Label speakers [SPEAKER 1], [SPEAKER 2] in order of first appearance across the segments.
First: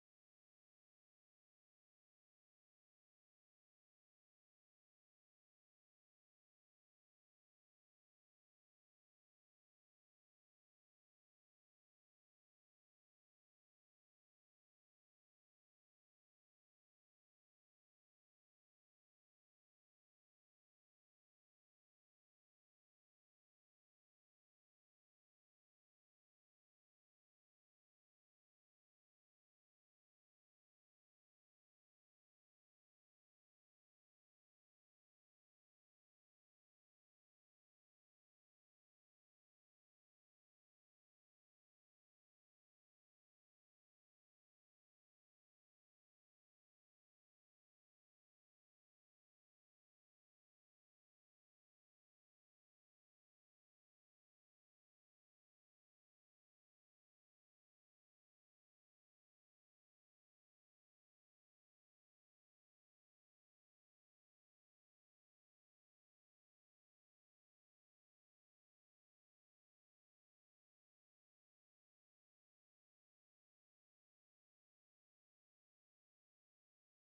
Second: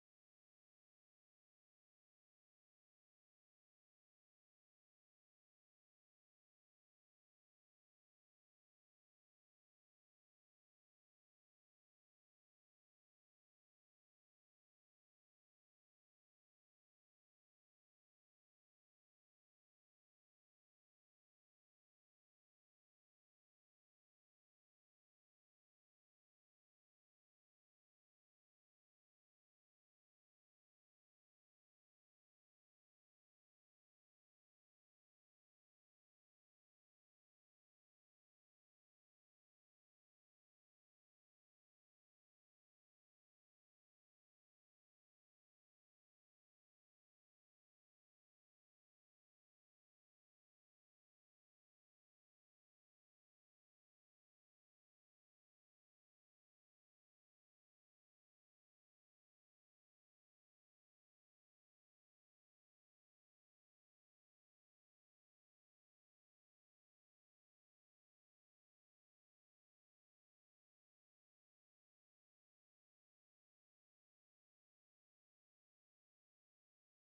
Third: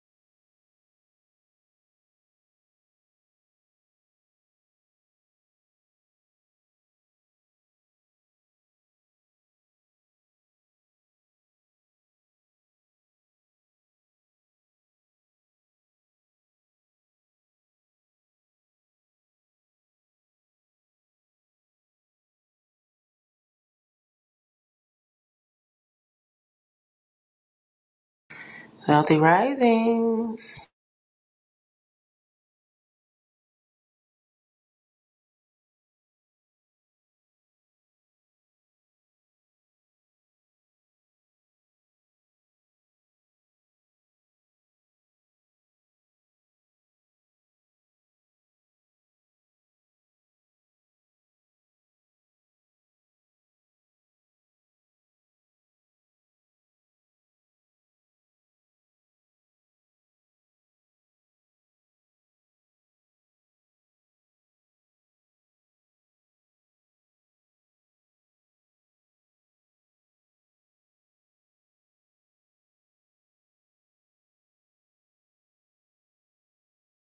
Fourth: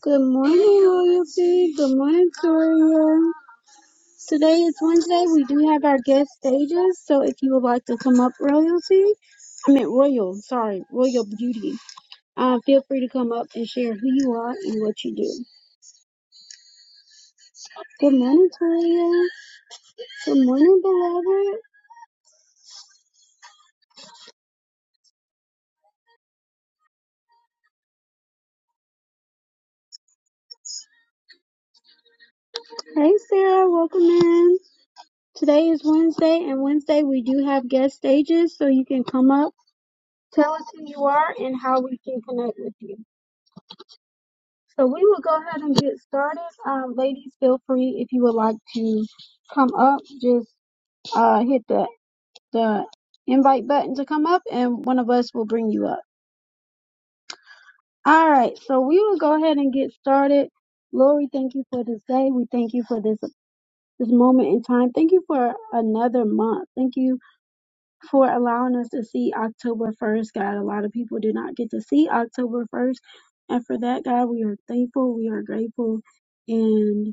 [SPEAKER 1] Good morning, Royalty. Good morning, Toria. Today is Wednesday. We do have our guest stages, so if you would like to come up, Royalty, I meant Royal, sorry, Royal Beauty, uh, feel free to come up and share who you are and what you do. Good morning, Toria. Good morning, beloved.
[SPEAKER 2] Wealthy Risings.
[SPEAKER 1] Hey, Sarah, welcome in. Today is Wednesday, and Wednesday we do have guest stages, so you can come up, tell us who you are, and how we can connect with you. So we will go ahead and get started. Um, ladies, feel free if you would like to come up, just uh, hit the, the invite button to come up, and one of us will bring you up. All right, so we will go ahead and get started. Lord, we thank you for this day. We thank you for this this moment in time. Thank you for another month. Thank you for allowing us to see October 1st, God. A lot of people do not get to see October 1st. And for that, God, we are thankful. We are grateful. and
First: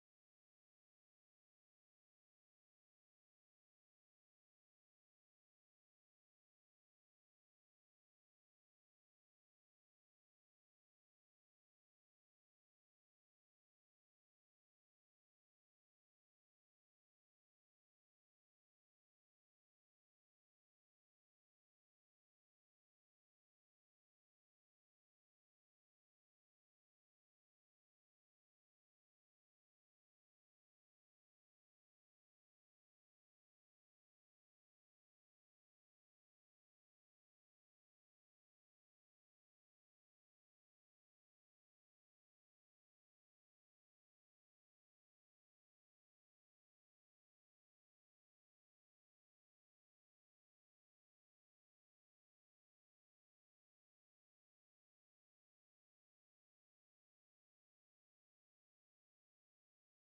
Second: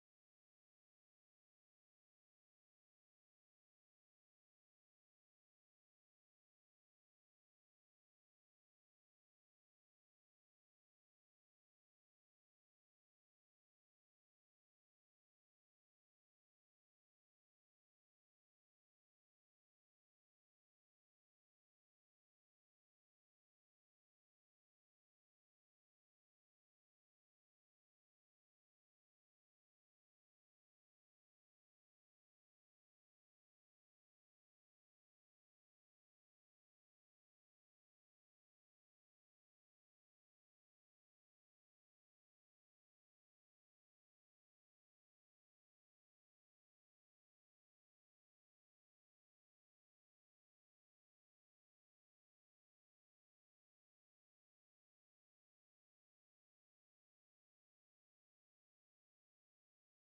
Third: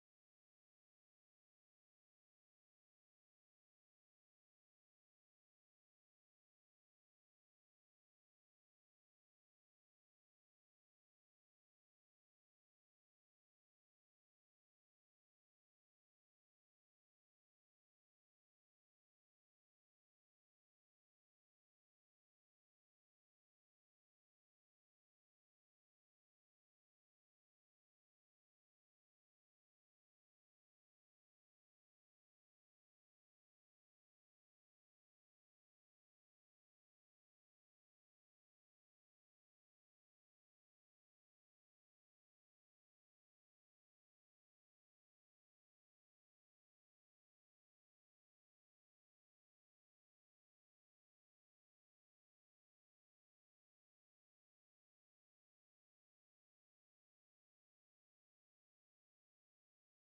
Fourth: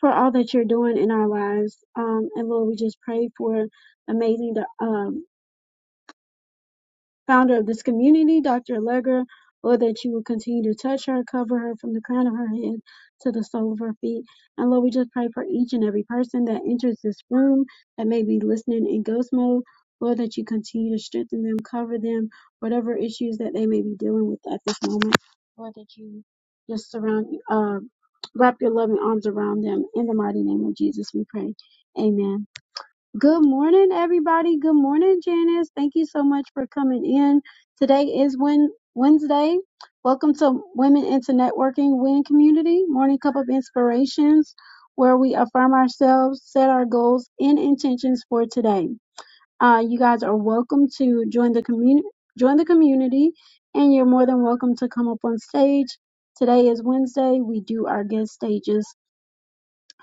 [SPEAKER 1] for all that you're doing in our lives. Um, and Lord, we just pray for amazing, um, founder of this community, Dr. Allegra, Lord, that you will continue to touch her, cover her from the crown of her head to the sole of her feet. And Lord, we just pray for each and every person that enters this room that may be listening in ghost mode. Lord, that you continue to strengthen them, cover them, whatever issues that they may be dealing with at this moment. Lord, that you just surround, uh, wrap your loving arms around them. In the mighty name of Jesus, we pray. Amen. Good morning, everybody. Good morning, Janice. Thank you so much for coming in. Today is Wed Wednesday. Welcome to Women into Networking Win Community Morning Cup of Inspirations, where we affirm ourselves, set our goals and intentions for today. Uh, you guys are welcome to join the community. Join the community, and you're more than welcome to come up on stage. Today is Wednesday. We do our guest stages,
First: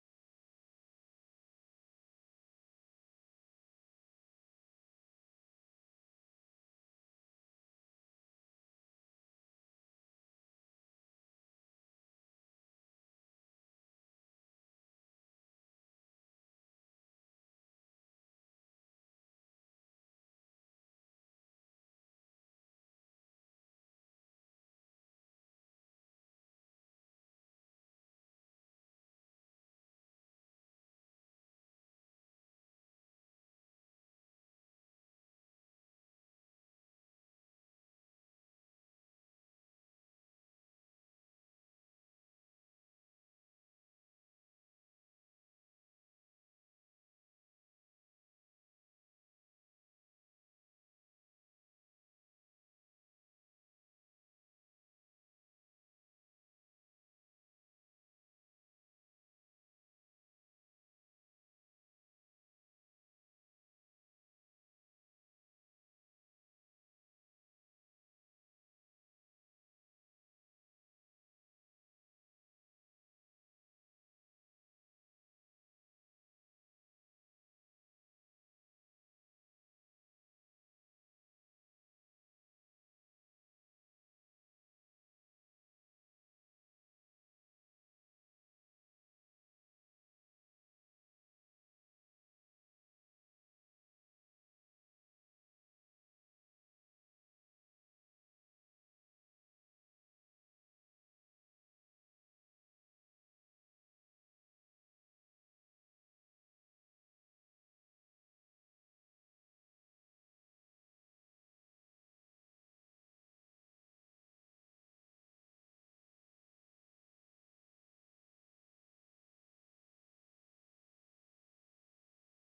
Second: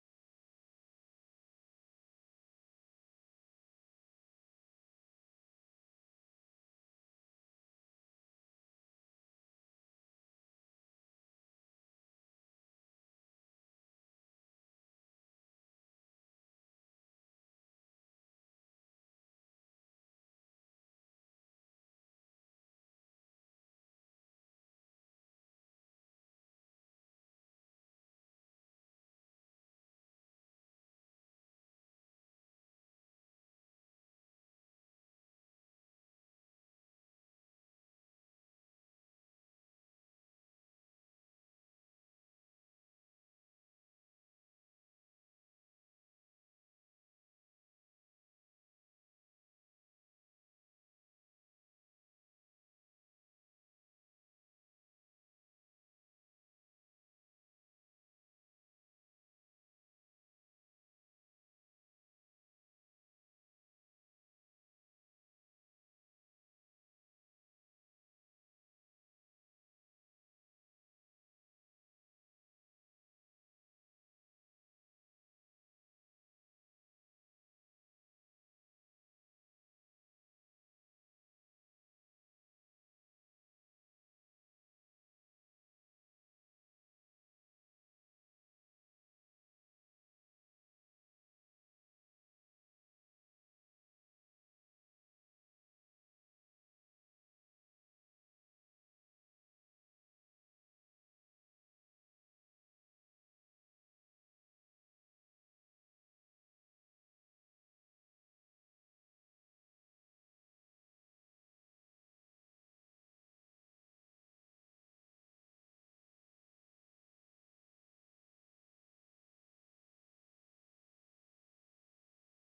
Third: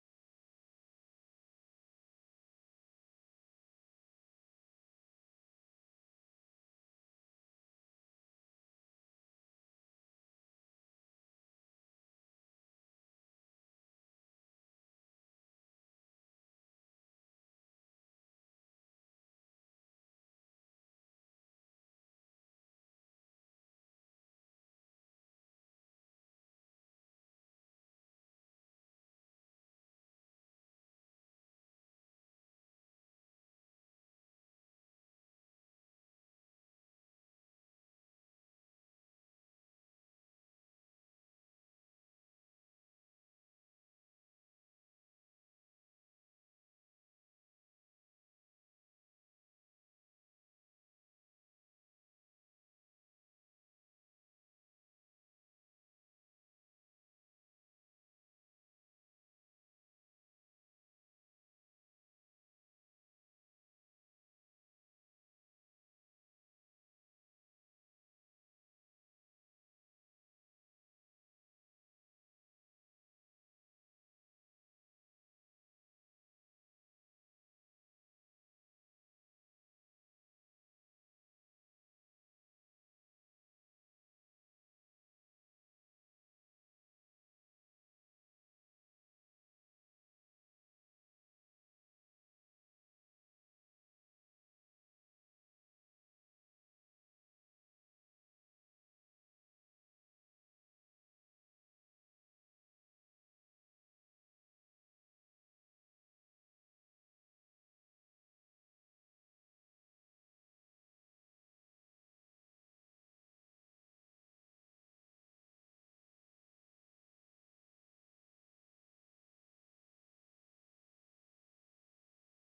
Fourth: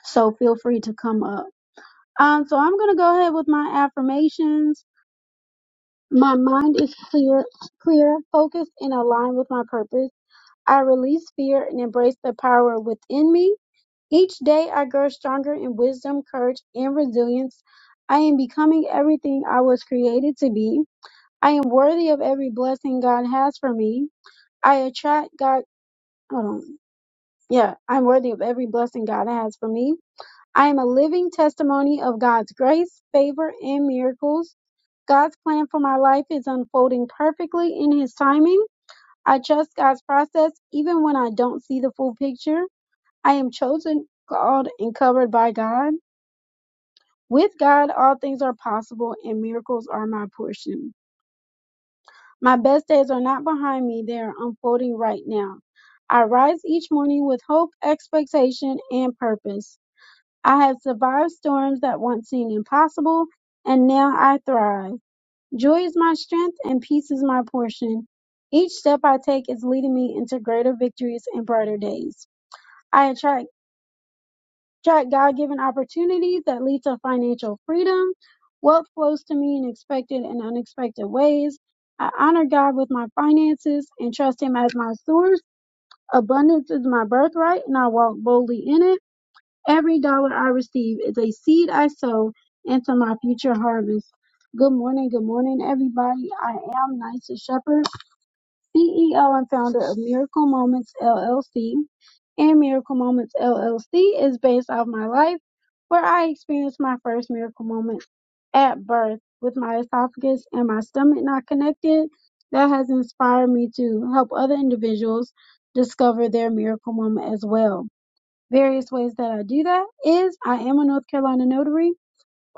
[SPEAKER 1] so feel free to come up. Um, so I'm gonna go ahead with my affirmations. My mind is clear, clear, focused, and aligned with my purpose. I release fear and embrace the power within me. Each day I grow stronger in wisdom, courage, and resilience. I am becoming everything I was created to be. I am worthy of every blessing God has for me. I attract God. Um, yeah, I'm worthy of every blessing God has for me. I am a living testimony of God's grace, favor, and miracles. God's plan for my life is unfolding perfectly in His timing. I trust God's process even when I don't see the full picture. I am chosen, called, and covered by God. With God, all things are possible and miracles are my portion. My best days are not behind me, they are unfolding right now. I rise each morning with hope, expectation, and purpose. I have survived storms that once seemed impossible, and now I thrive. Joy is my strength and peace is my portion. Each step I take is leading me into greater victories and brighter days. I attract, attract God given opportunities that lead to financial freedom. Wealth flows to me in expected and unexpected ways. I honor God with my finances and trust Him as my source. Abundance is my birthright and I walk boldly in it. Every dollar I receive is a seed I sow into my future harvest. Good morning, good morning, everybody. I am Nysa Shepherd, CEO and founder of Miracle Moments LLC. And Miracle Moments LLC is based off my life, where I experienced my first miracle moment at birth with my esophagus and my stomach not connected. That has inspired me to help other individuals discover their miracle moment as well various ways that I do that is I am a North Carolina notary,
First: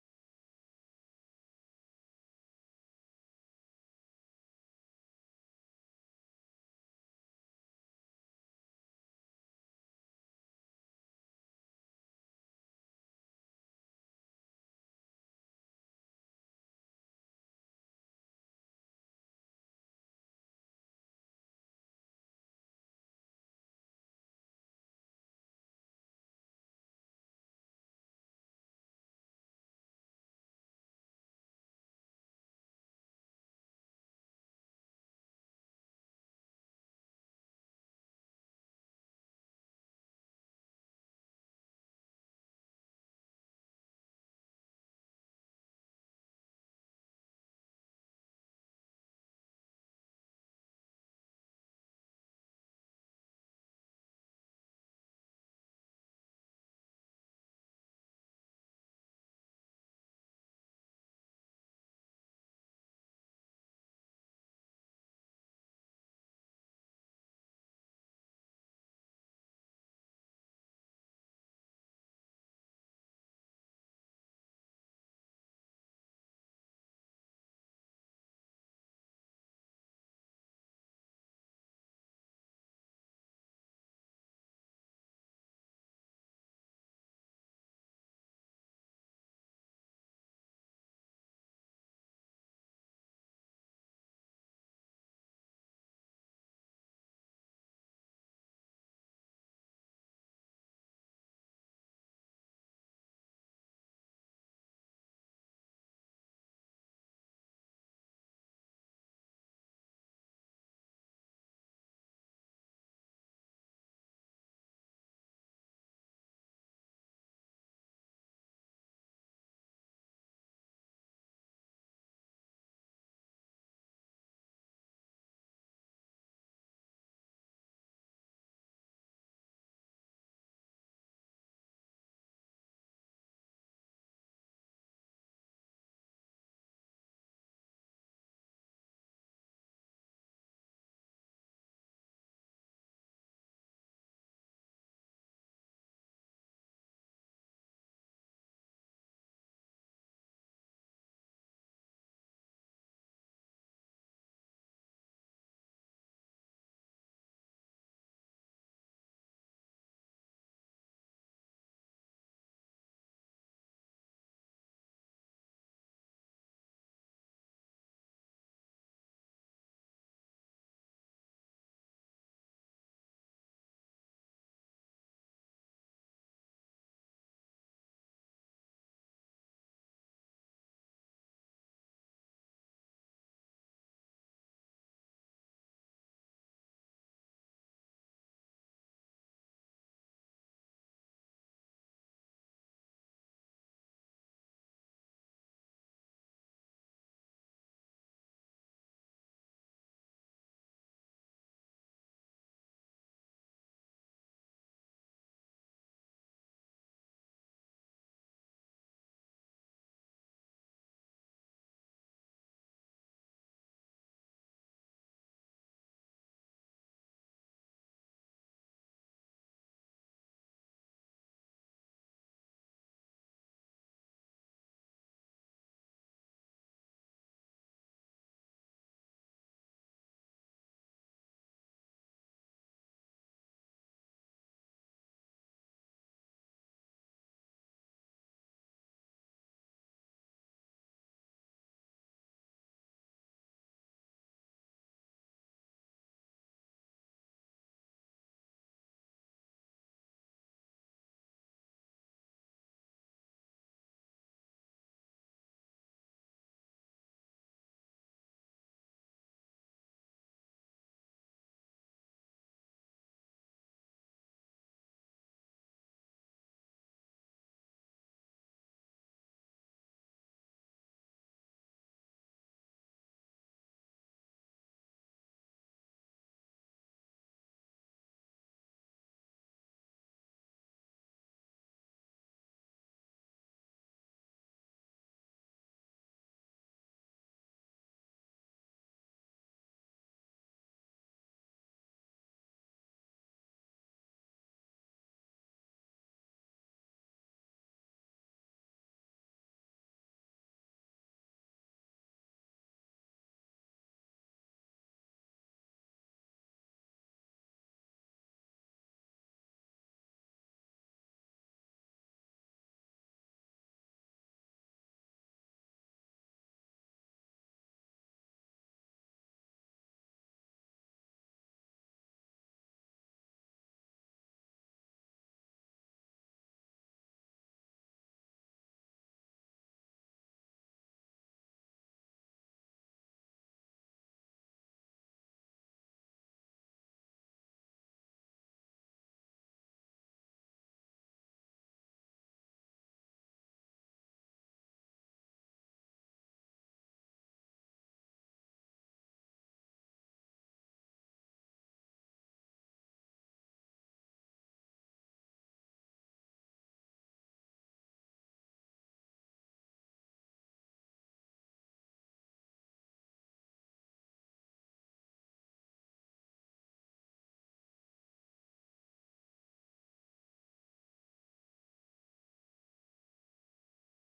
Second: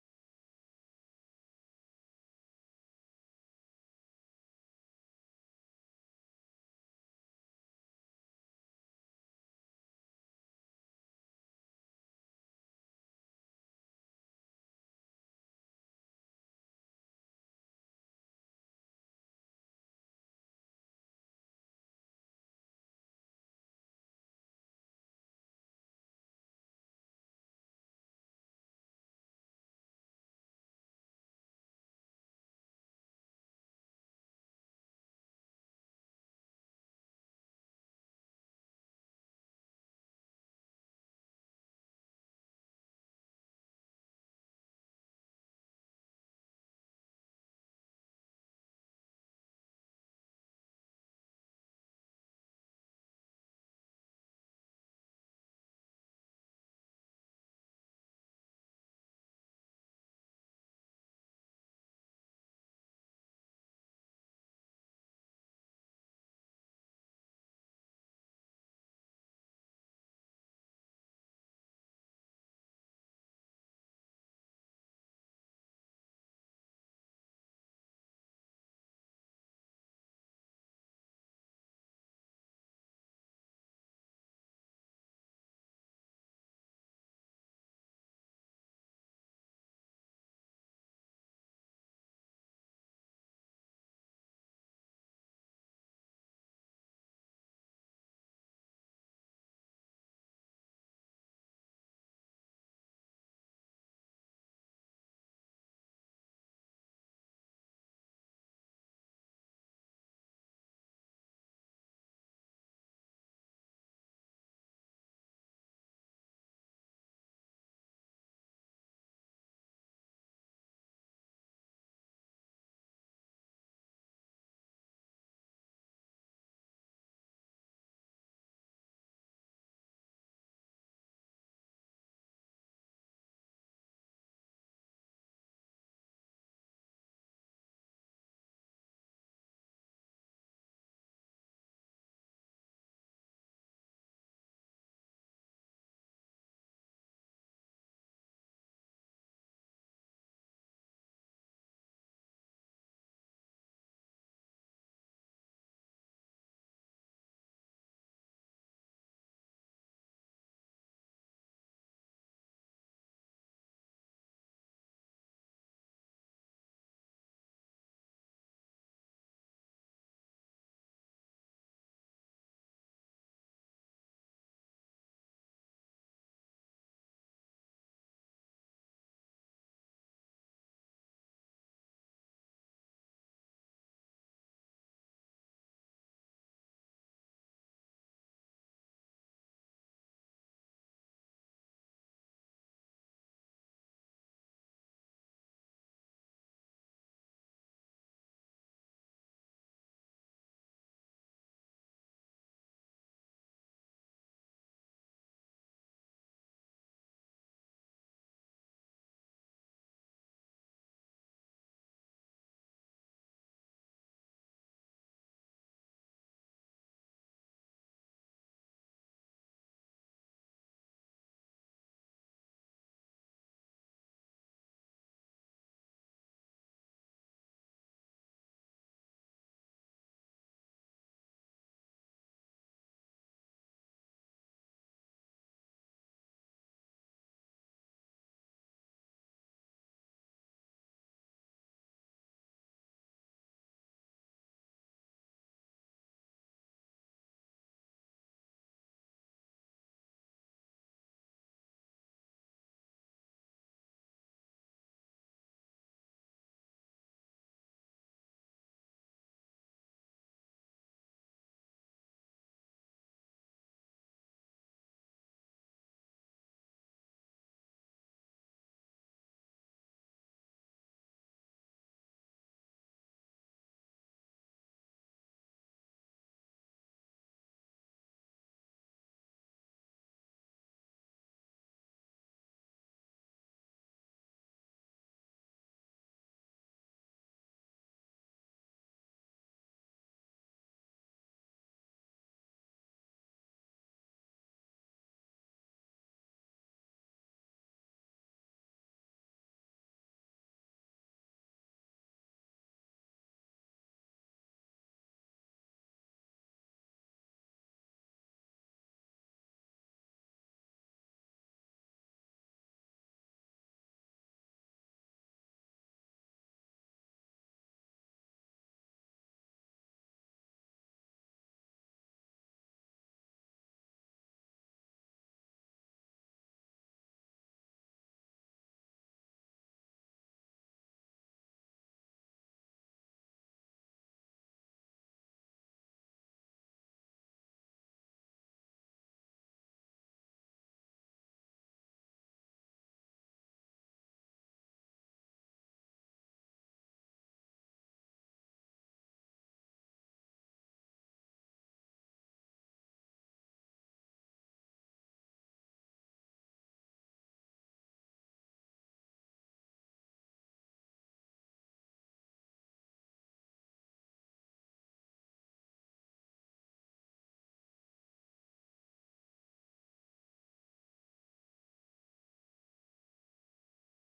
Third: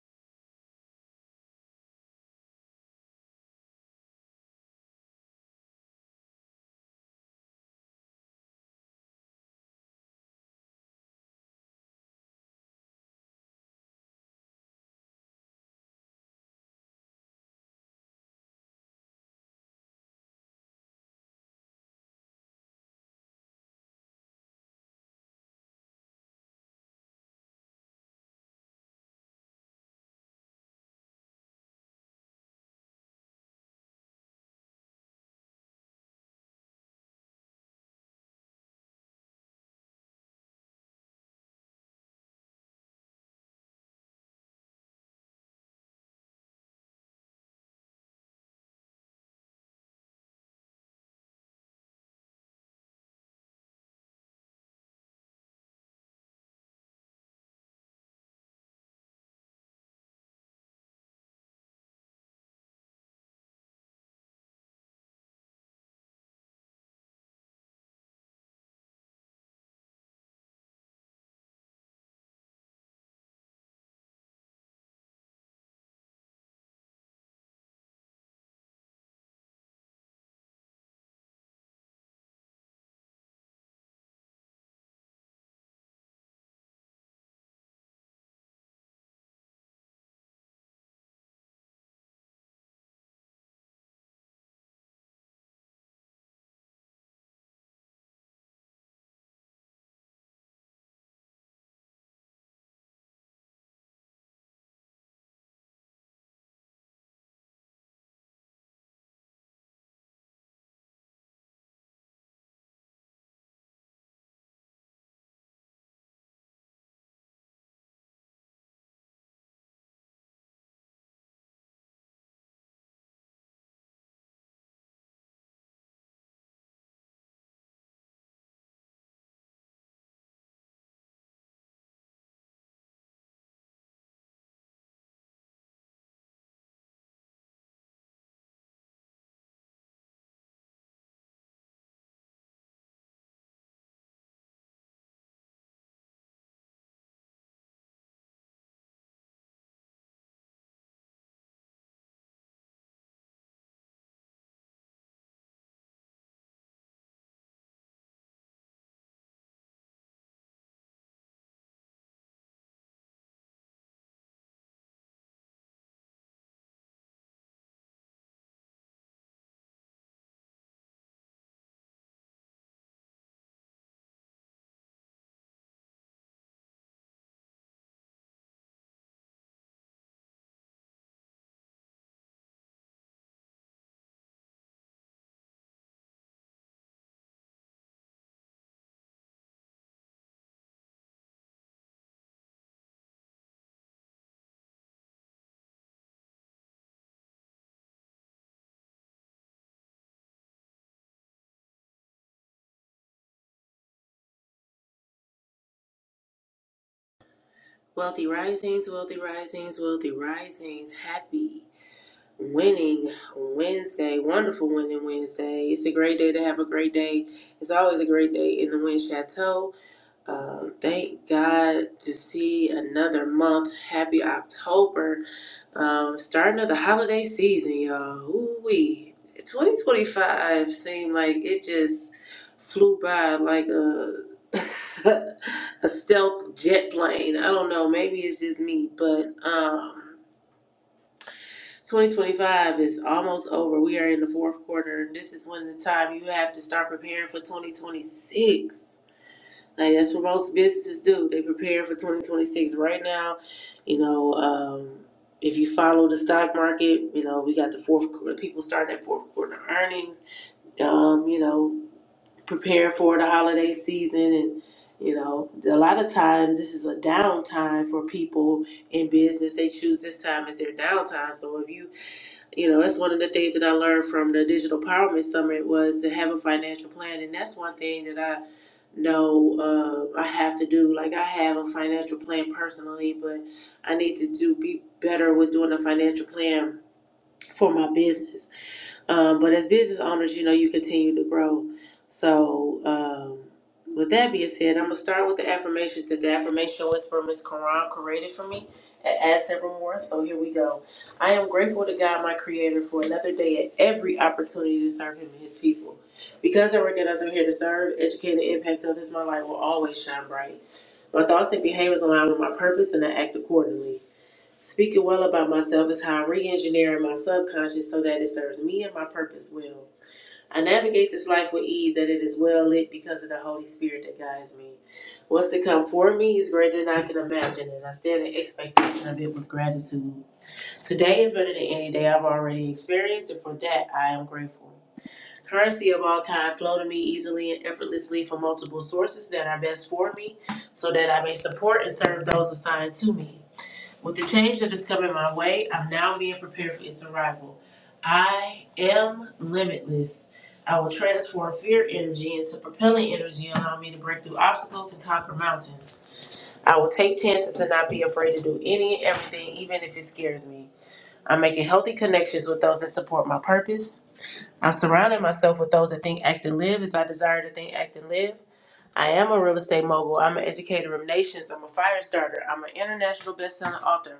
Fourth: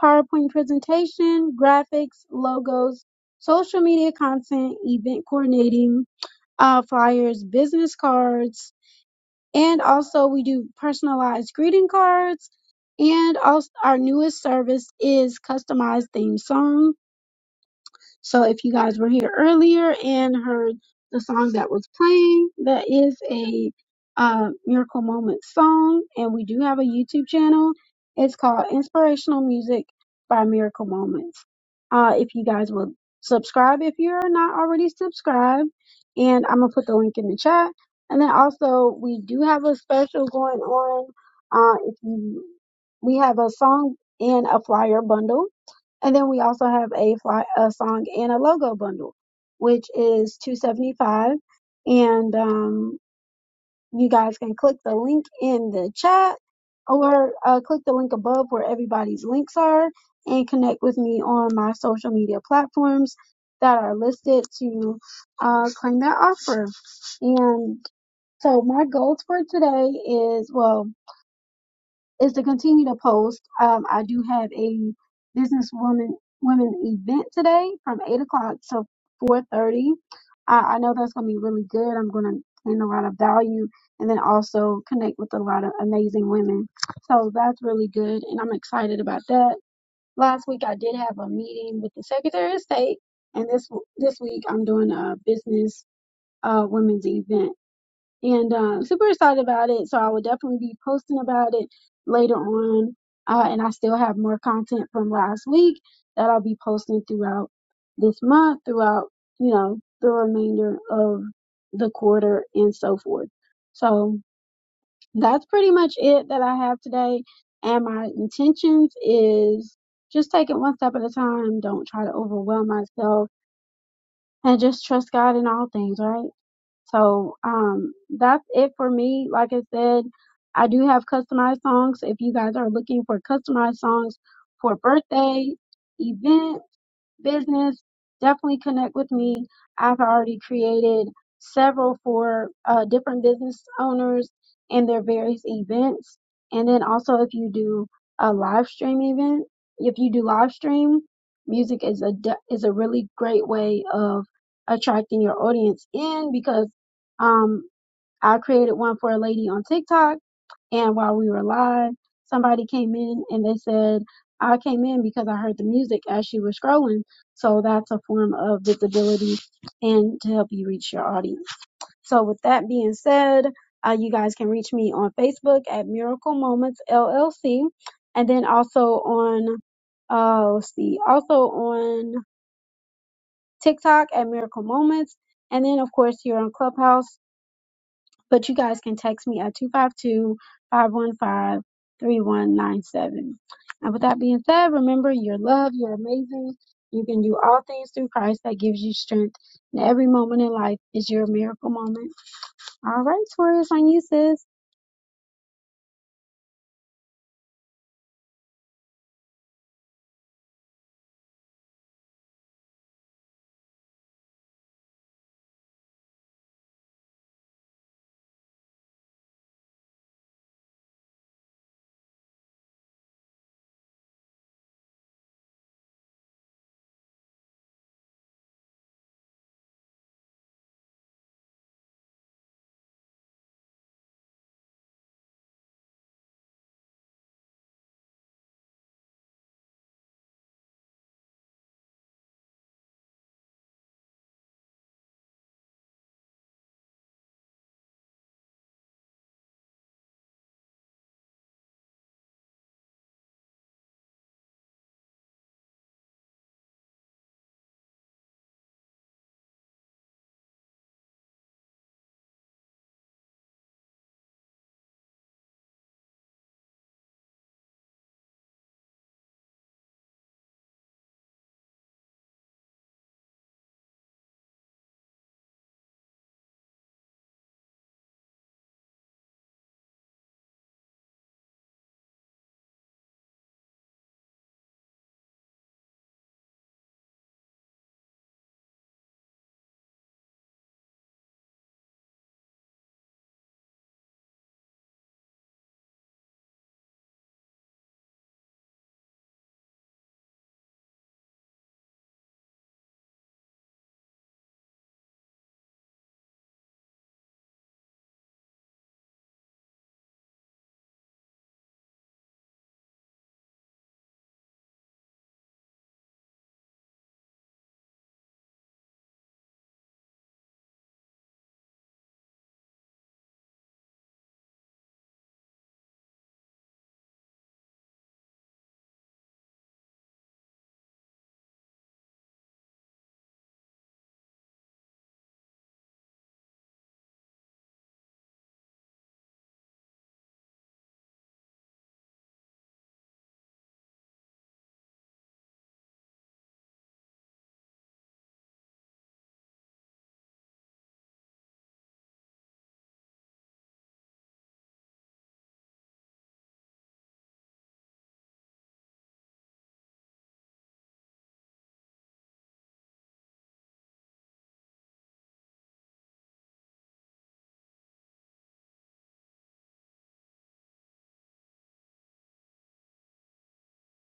[SPEAKER 1] PowerPoint presentation, graphics, logos, social media content, event coordinating, uh, flyers, business cards, and also we do personalized greeting cards. And also our newest service is customized theme songs so if you guys were here earlier and heard the song that was playing, that is a uh, Miracle Moment song, and we do have a YouTube channel. It's called Inspirational Music by Miracle Moments. Uh, if you guys will subscribe if you're not already subscribed, and I'm gonna put the link in the chat. And then also we do have a special going on. Uh, if you, we have a song and a flyer bundle and then we also have a fly, a song and a logo bundle, which is 275. And um, you guys can click the link in the chat or uh, click the link above where everybody's links are and connect with me on my social media platforms that are listed to uh, claim that offer. And so my goals for today is, well, is to continue to post. Um, I do have a businesswoman women event today from eight o'clock to four thirty. I, I know that's going to be really good. I'm going to gain a lot of value and then also connect with a lot of amazing women. So that's really good, and I'm excited about that. Last week I did have a meeting with the Secretary of State, and this this week I'm doing a business uh, women's event and um, super excited about it. So I will definitely be posting about it later on. Uh, and I still have more content from last week that I'll be posting throughout this month, throughout, you know, the remainder of the quarter and so forth. So that's pretty much it that I have today. And my intentions is just take it one step at a time. Don't try to overwhelm myself and just trust God in all things, right? So um, that's it for me. Like I said, I do have customized songs. If you guys are looking for customized songs for birthday, event, business, definitely connect with me. I've already created several for uh, different business owners and their various events. And then also, if you do a live stream event, if you do live stream, music is a de- is a really great way of attracting your audience in because um, I created one for a lady on TikTok and while we were live, somebody came in and they said, I came in because I heard the music as she was scrolling. So that's a form of visibility and to help you reach your audience. So with that being said, uh, you guys can reach me on Facebook at Miracle Moments LLC, and then also on, uh, let's see, also on TikTok at Miracle Moments, and then of course here on Clubhouse. But you guys can text me at 252 515 3197. And with that being said, remember you're loved, you're amazing, you can do all things through Christ that gives you strength. And every moment in life is your miracle moment. All right, Taurus, on you, sis.
[SPEAKER 2] Wealthy Risings, Wealthy Risings, Wealthy Risings. Happy winning Wednesday. Wonderful winning Wednesday. It's a great day to have a great day. It's always a great day in the Wind Chateau. Uh, thank God to see another month. Happy October. Um, starting of the holiday season, y'all. Ooh wee. 2025 seemed like it just flew by like a a stealth jet plane. I don't know, maybe it's just me, but um 2025 is almost over. We are in the fourth quarter, and this is when the time you have to start preparing for 2026. Like that's what most businesses do. They prepare for 2026 right now. You know, um, if you follow the stock market, you know we got the fourth quarter. People starting at fourth quarter earnings. Um, you know, prepare for the holiday season, and you know, a lot of times this is a downtime for people in business. They choose this time as their downtime. So if you, you know, that's one of the things that I learned from the Digital Empowerment Summit was to have a financial plan, and that's one thing that I no, uh, I have to do like I have a financial plan personally, but I need to do be better with doing a financial plan for my business. Um, but as business owners, you know, you continue to grow. So, um, with that being said, I'm going to start with the affirmations. That the affirmation was from Miss Quran, created for me at Add Several So, here we go. I am grateful to God, my creator, for another day and every opportunity to serve him and his people. Because I recognize I'm here to serve, educate, and impact others, my light will always shine bright. My thoughts and behaviors align with my purpose, and I act accordingly. Speaking well about myself is how I'm re engineering my subconscious so that it serves me and my purpose well. I navigate this life with ease, that it is well lit because of the Holy Spirit that guides me. What's to come for me is greater than I can imagine, and I stand in expectation of it with gratitude. Today is better than any day I've already experienced, and for that I am grateful. Currency of all kind flow to me easily and effortlessly from multiple sources that are best for me, so that I may support and serve those assigned to me. With the change that is coming my way, I'm now being prepared for its arrival. I am limitless. I will transform fear energy into propelling energy, allowing me to break through obstacles and conquer mountains. I will take chances and not be afraid to do any and everything, even if it scares me. I'm making healthy connections with those that support my purpose. I'm surrounding myself with those that think, act, and live as I desire to think, act, and live. I am a real estate mogul. I'm an educator of nations. I'm a fire starter. I'm an international best-selling author.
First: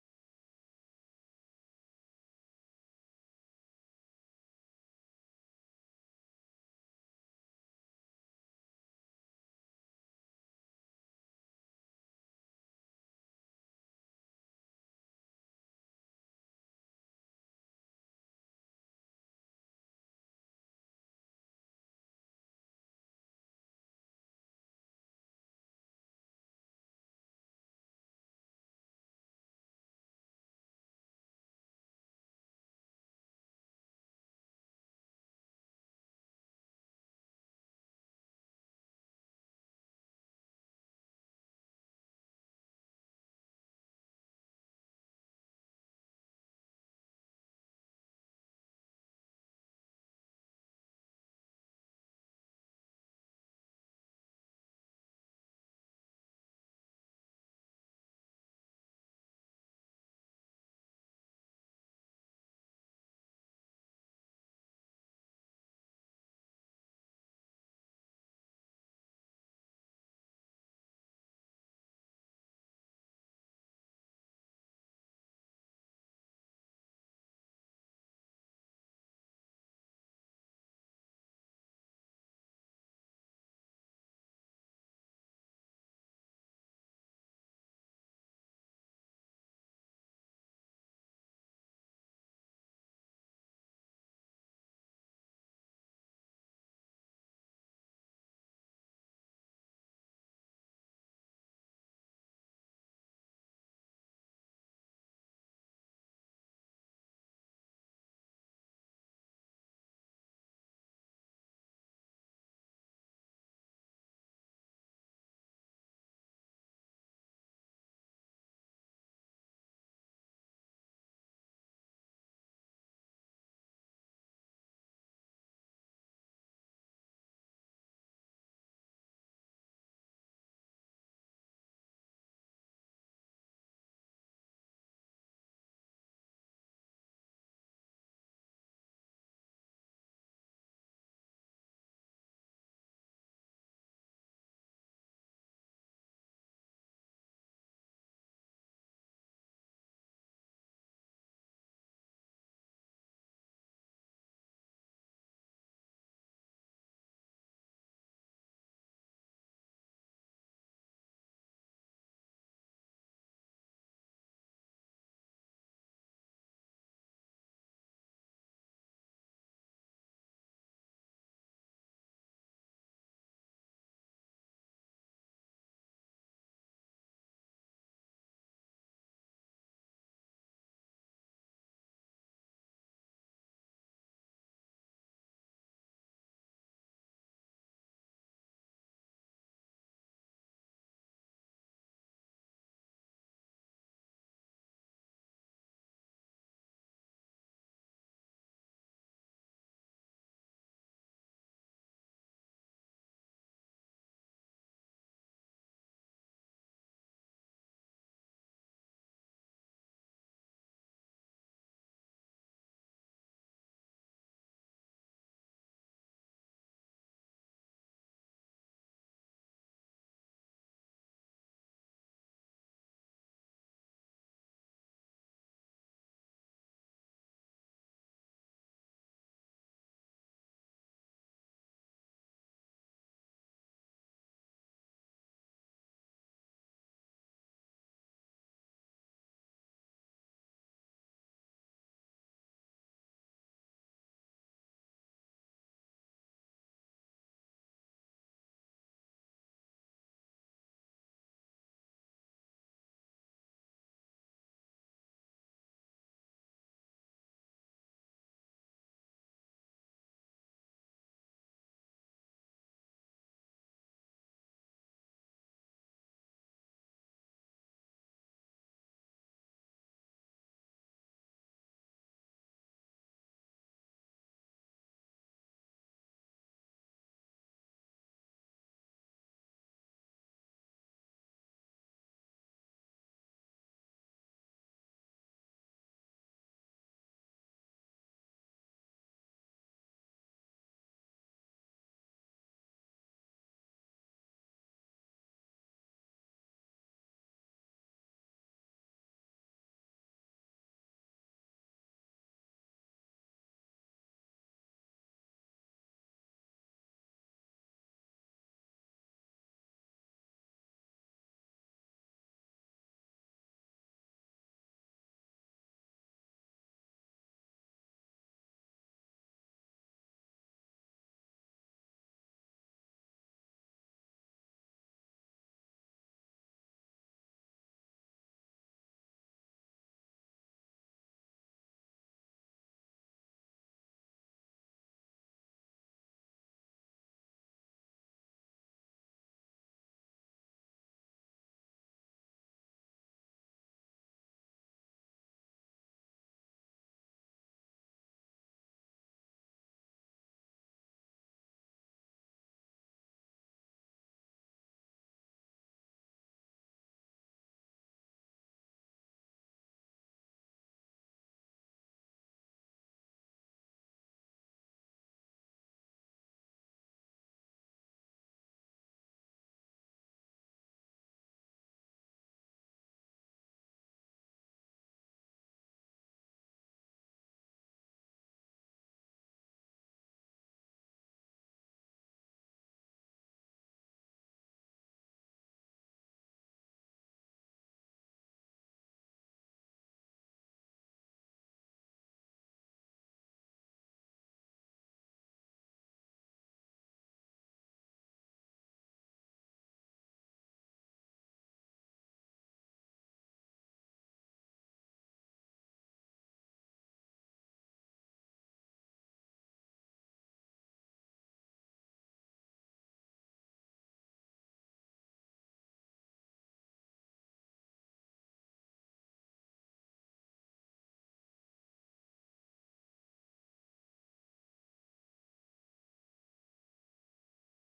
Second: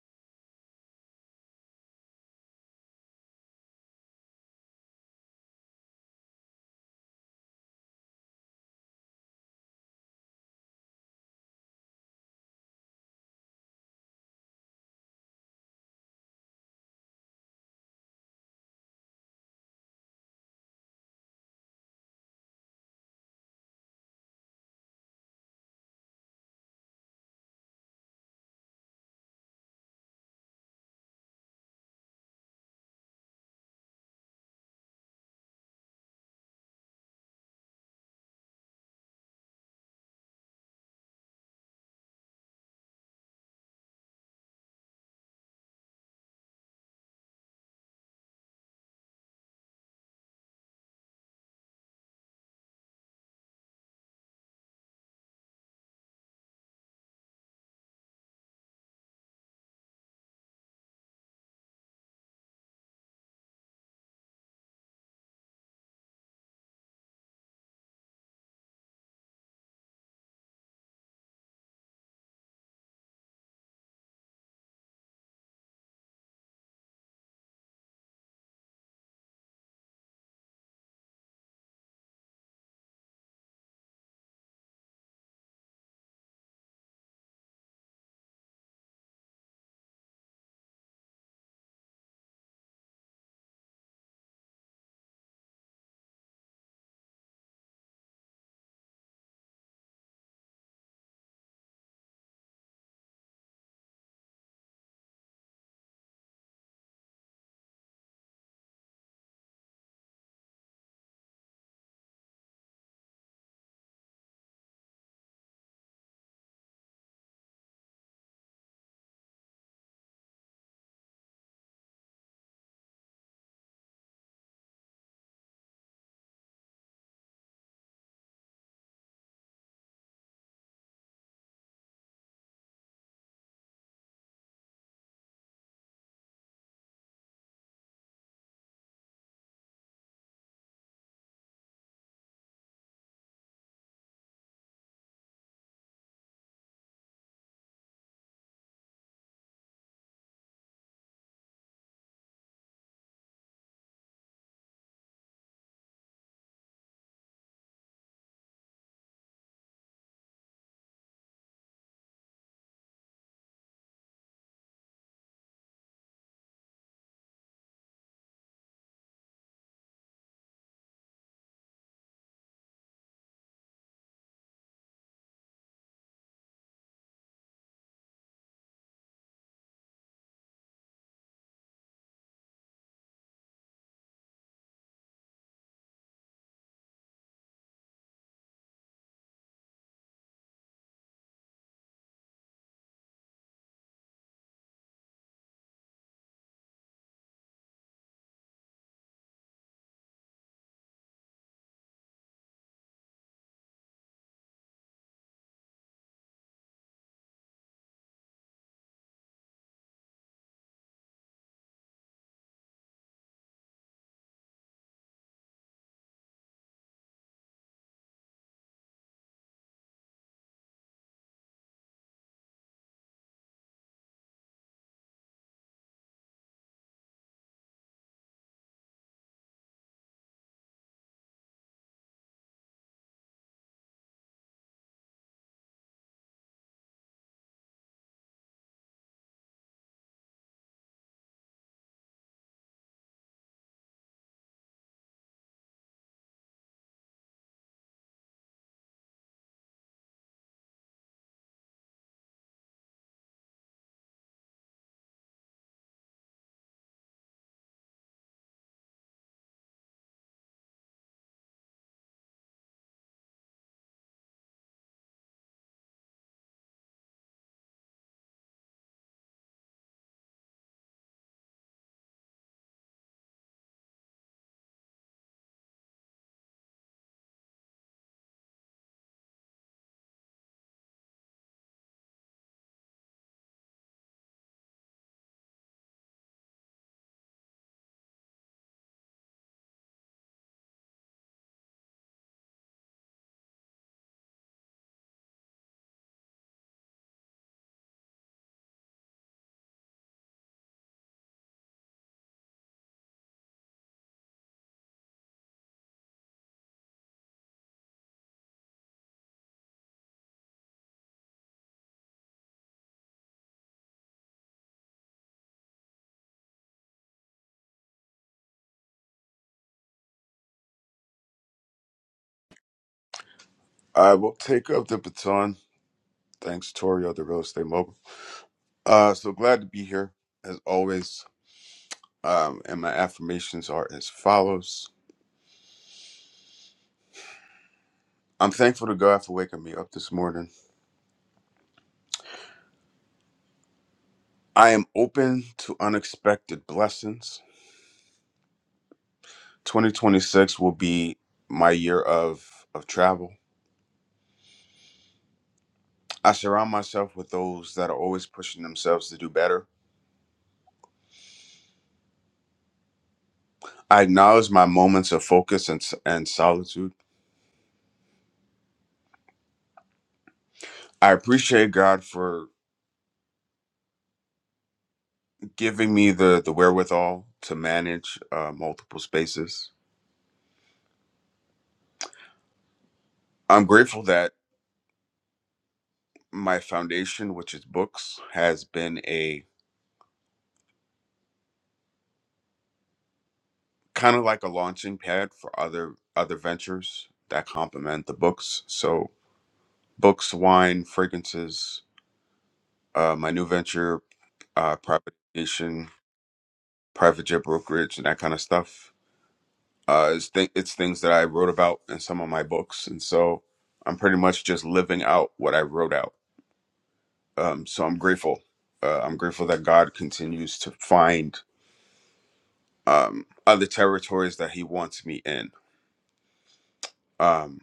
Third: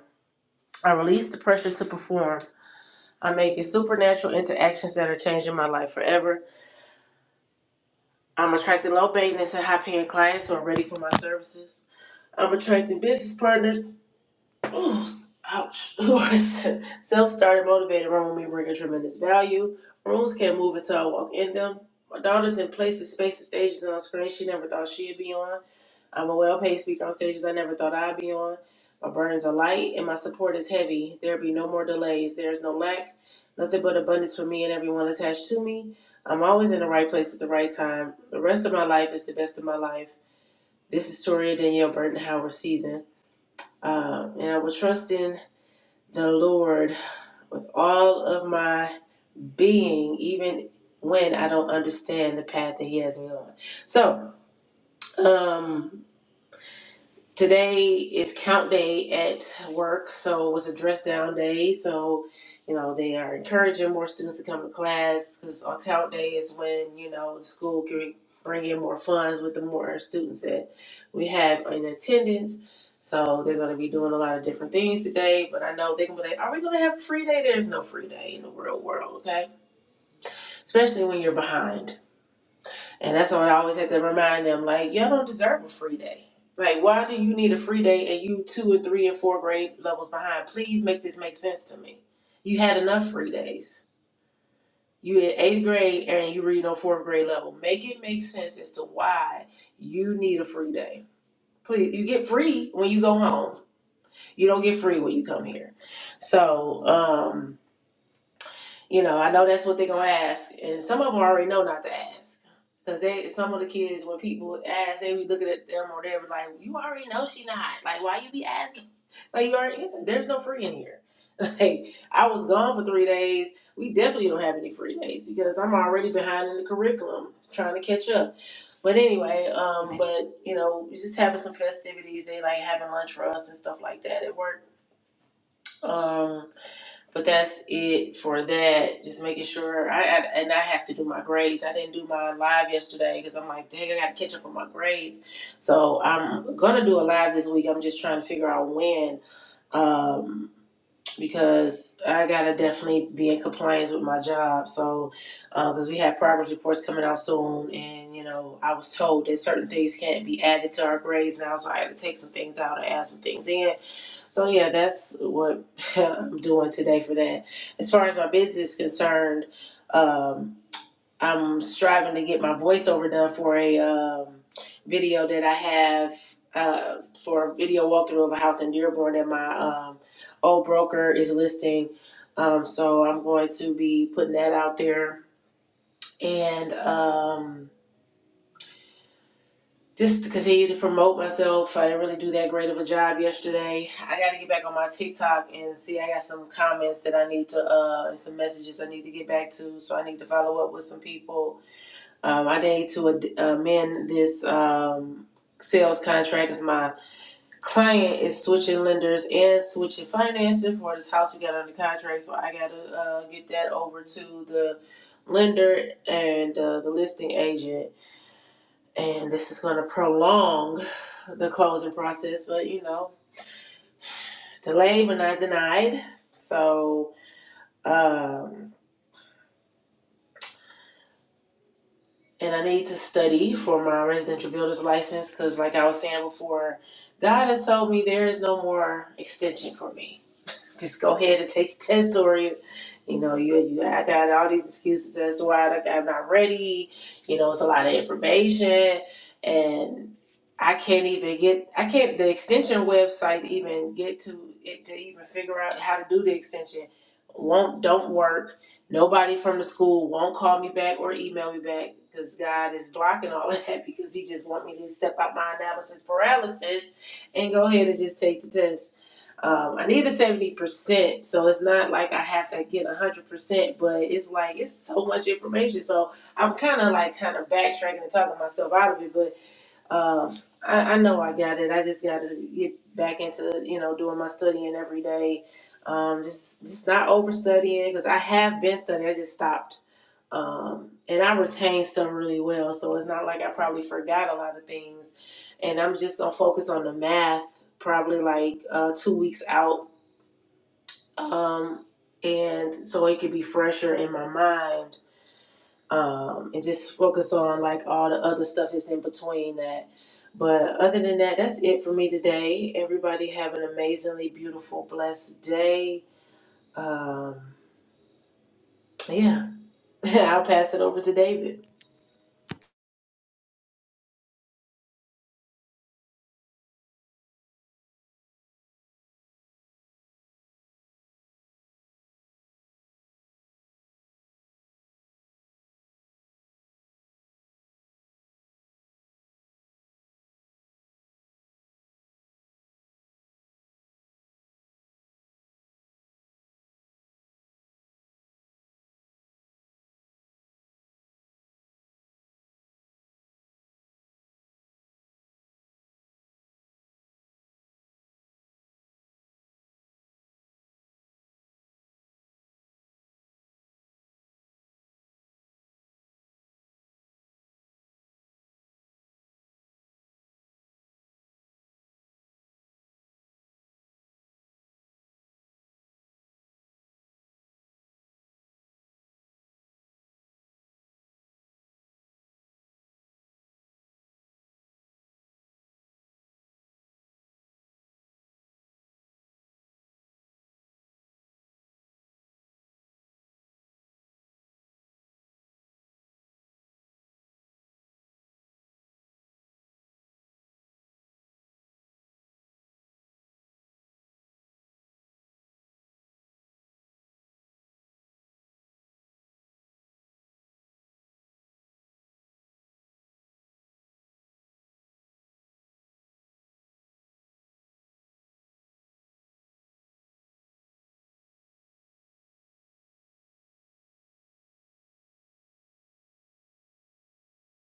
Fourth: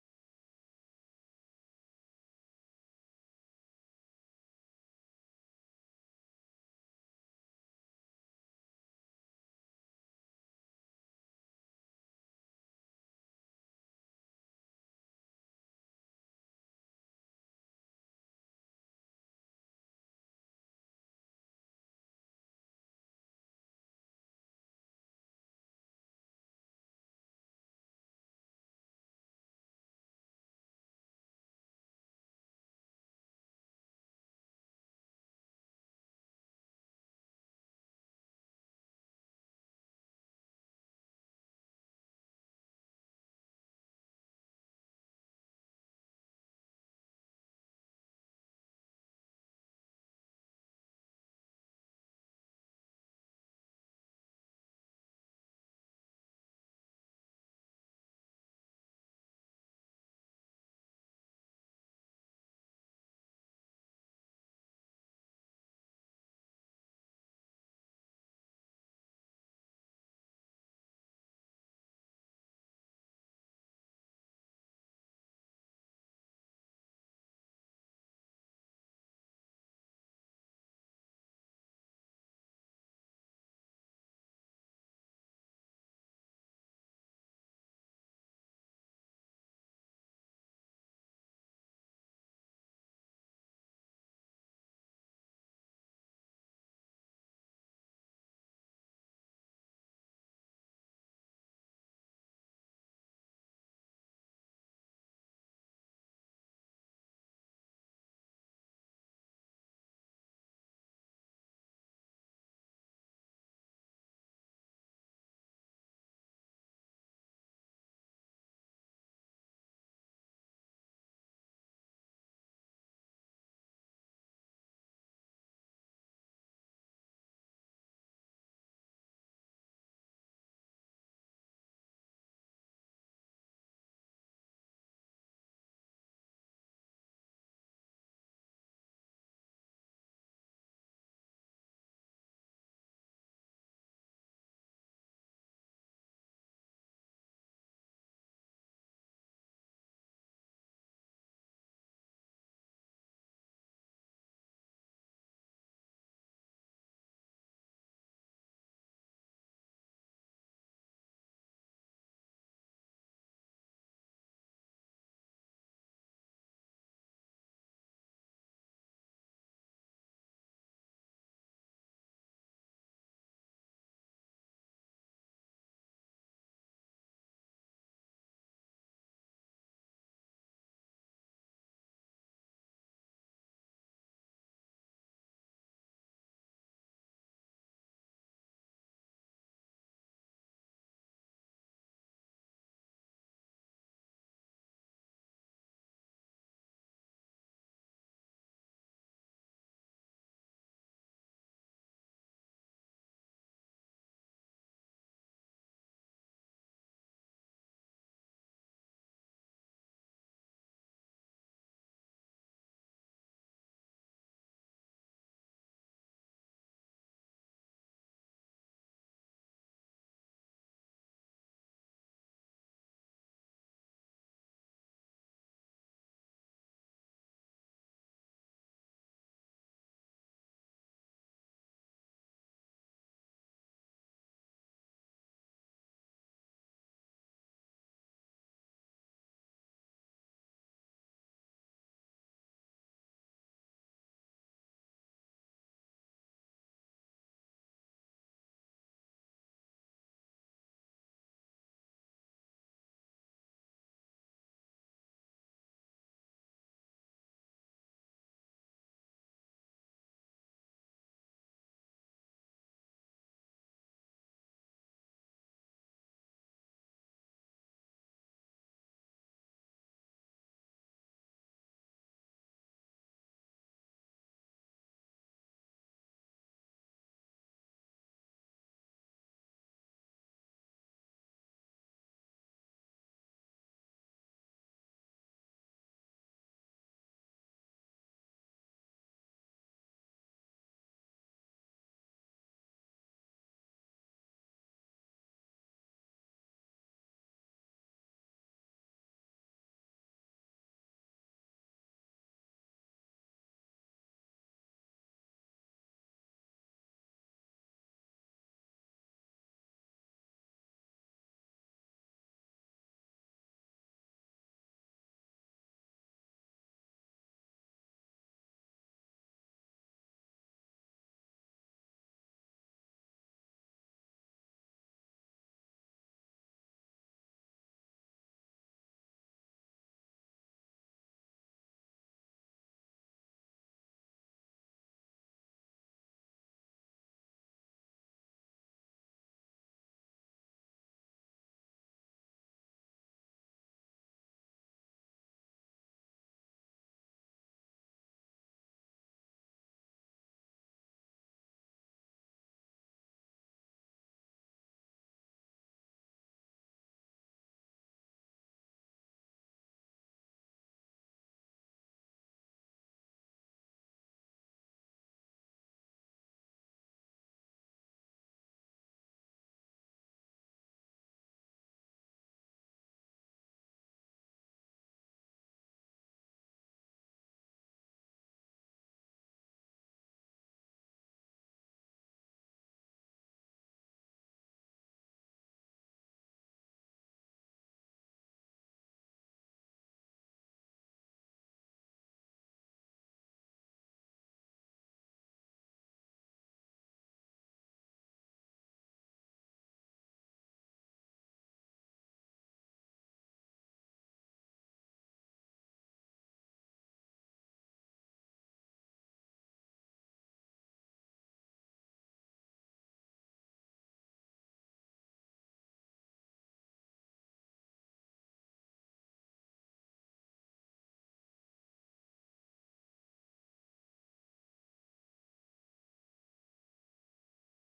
[SPEAKER 2] I release the pressure to perform. I'm making supernatural interactions that are changing my life forever. I'm attracting low maintenance and high paying clients who are ready for my services. I'm attracting business partners. Ooh, ouch. Who are self started, motivated, run with me, bringing tremendous value. Rooms can't move until I walk in them. My daughter's in places, spaces, stages, and on screen she never thought she'd be on. I'm a well paid speaker on stages I never thought I'd be on. My burdens are light and my support is heavy. There be no more delays. There is no lack, nothing but abundance for me and everyone attached to me. I'm always in the right place at the right time. The rest of my life is the best of my life. This is Toria Danielle Burton Howard season. Uh, and I will trust in the Lord with all of my being, even when I don't understand the path that He has me on. So, um, Today is count day at work, so it was a dress down day. So, you know, they are encouraging more students to come to class because on count day is when, you know, the school can bring in more funds with the more students that we have in attendance. So they're going to be doing a lot of different things today, but I know they're going to be like, are we going to have a free day? There's no free day in the real world, okay? Especially when you're behind. And that's what I always have to remind them, like, y'all don't deserve a free day. Like, why do you need a free day and you two and three and four grade levels behind? Please make this make sense to me. You had enough free days. You in eighth grade and you read on fourth grade level. Make it make sense as to why you need a free day. Please, you get free when you go home. You don't get free when you come here. So, um, you know, I know that's what they're gonna ask, and some of them already know not to ask, cause they some of the kids when people ask, they be looking at them or they be like, "You already know she not like why you be asking." Like you already, yeah, there's no free in here. Like I was gone for three days. We definitely don't have any free days because I'm already behind in the curriculum, trying to catch up. But anyway, um, but you know, just having some festivities. They like having lunch for us and stuff like that at work. Um, but that's it for that. Just making sure I, I and I have to do my grades. I didn't do my live yesterday because I'm like, dang, I got to catch up on my grades. So I'm gonna do a live this week. I'm just trying to figure out when, um, because I gotta definitely be in compliance with my job. So because we have progress reports coming out soon, and you know, I was told that certain things can't be added to our grades now, so I had to take some things out and add some things in so yeah, that's what I'm doing today for that. As far as my business is concerned, um, I'm striving to get my voiceover done for a um, video that I have uh, for a video walkthrough of a house in Dearborn that my um, old broker is listing. Um, so I'm going to be putting that out there and. Um, just to continue to promote myself. I didn't really do that great of a job yesterday. I got to get back on my TikTok and see. I got some comments that I need to, uh, and some messages I need to get back to. So I need to follow up with some people. Um, I need to amend this um, sales contract because my client is switching lenders and switching financing for this house we got under contract. So I got to uh, get that over to the lender and uh, the listing agent and this is going to prolong the closing process but you know it's delayed but not denied so um and i need to study for my residential builder's license because like i was saying before god has told me there is no more extension for me just go ahead and take the test or you you know you, you i got all these excuses as to why I- i'm not ready you know it's a lot of information and i can't even get i can't the extension website even get to it to even figure out how to do the extension won't don't work nobody from the school won't call me back or email me back because god is blocking all of that because he just want me to step out my analysis paralysis and go ahead and just take the test um, I need a seventy percent, so it's not like I have to get one hundred percent, but it's like it's so much information. So I'm kind of like kind of backtracking and talking myself out of it, but um, I, I know I got it. I just got to get back into you know doing my studying every day, um, just just not overstudying because I have been studying. I just stopped, um, and I retained stuff really well, so it's not like I probably forgot a lot of things, and I'm just gonna focus on the math probably like uh, two weeks out um, and so it could be fresher in my mind um, and just focus on like all the other stuff that's in between that but other than that that's it for me today everybody have an amazingly beautiful blessed day um, yeah i'll pass it over to david
[SPEAKER 3] I will take up the baton. Thanks, Tori of the Real Estate Mogul. Uh, so glad to be here as always. Um, and my affirmations are as follows. I'm thankful to God for waking me up this morning. I am open to unexpected blessings. 2026 will be my year of of travel. I surround myself with those that are always pushing themselves to do better. I acknowledge my moments of focus and, and solitude. I appreciate God for giving me the the wherewithal to manage uh, multiple spaces. I'm grateful that my foundation, which is books, has been a kind of like a launching pad for other other ventures that complement the books. So books, wine, fragrances, uh, my new venture, uh, privatization, private jet brokerage, and that kind of stuff. Uh, it's, th- it's things that I wrote about in some of my books, and so I'm pretty much just living out what I wrote out um, so I'm grateful. Uh, I'm grateful that God continues to find um, other territories that He wants me in. Um,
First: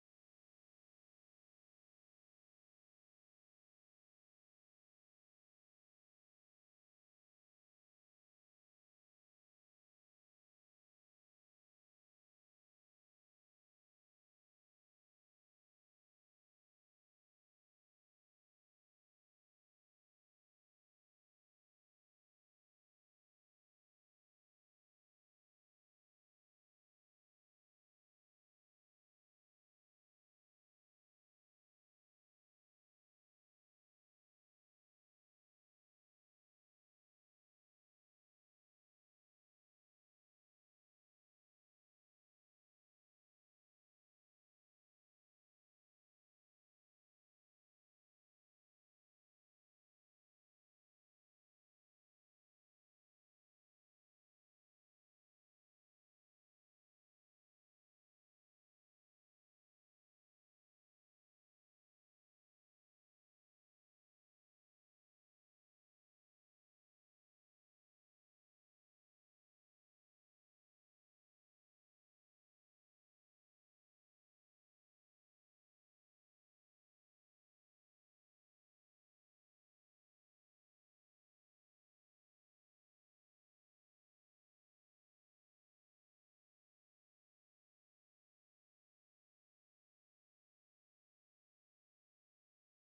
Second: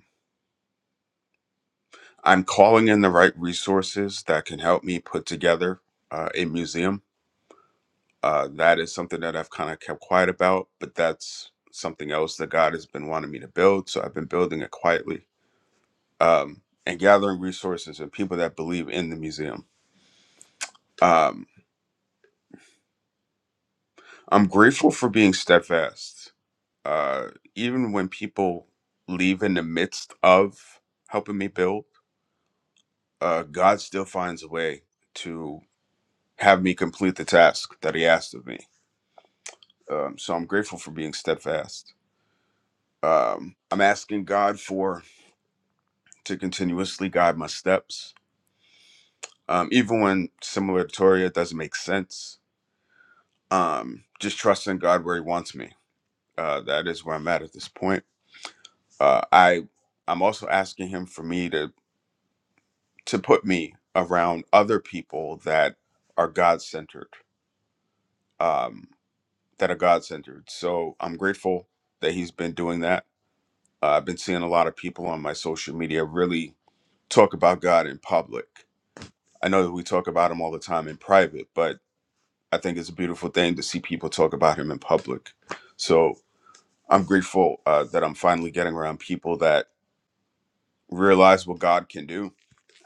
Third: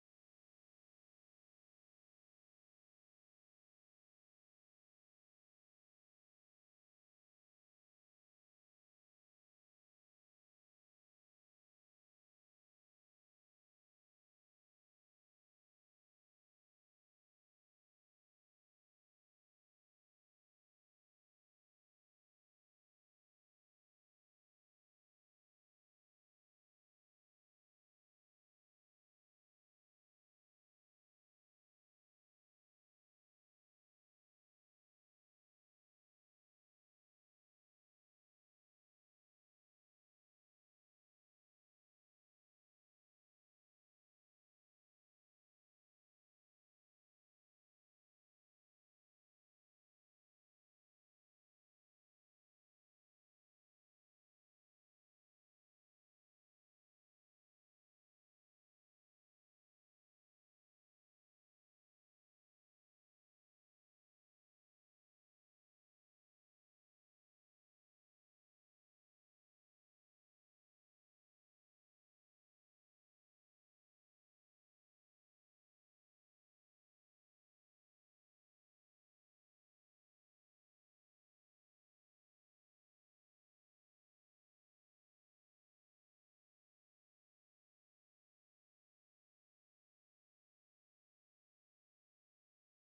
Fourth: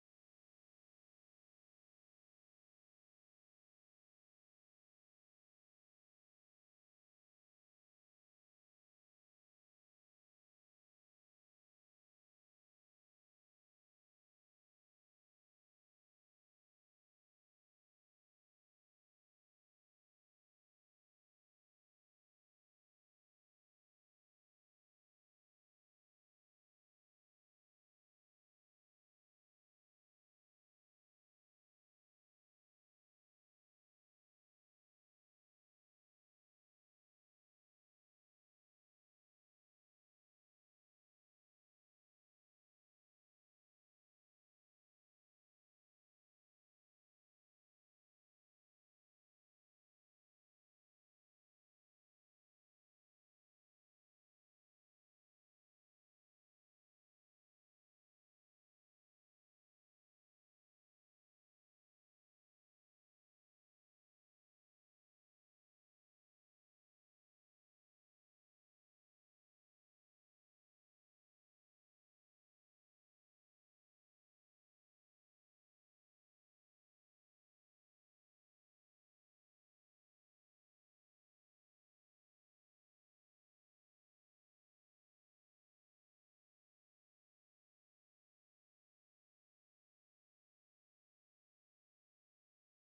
[SPEAKER 3] I'm calling in the right resources that can help me put together uh, a museum. Uh, that is something that I've kind of kept quiet about, but that's something else that God has been wanting me to build. So I've been building it quietly um, and gathering resources and people that believe in the museum. Um, I'm grateful for being steadfast uh, even when people leave in the midst of helping me build, uh, God still finds a way to have me complete the task that He asked of me. Um, so I'm grateful for being steadfast. Um, I'm asking God for to continuously guide my steps, um, even when similar to Toria it doesn't make sense. Um, just trusting God where He wants me. Uh, that is where I'm at at this point. Uh, I I'm also asking Him for me to to put me around other people that are God centered, um, that are God centered. So I'm grateful that he's been doing that. Uh, I've been seeing a lot of people on my social media really talk about God in public. I know that we talk about him all the time in private, but I think it's a beautiful thing to see people talk about him in public. So I'm grateful uh, that I'm finally getting around people that realize what God can do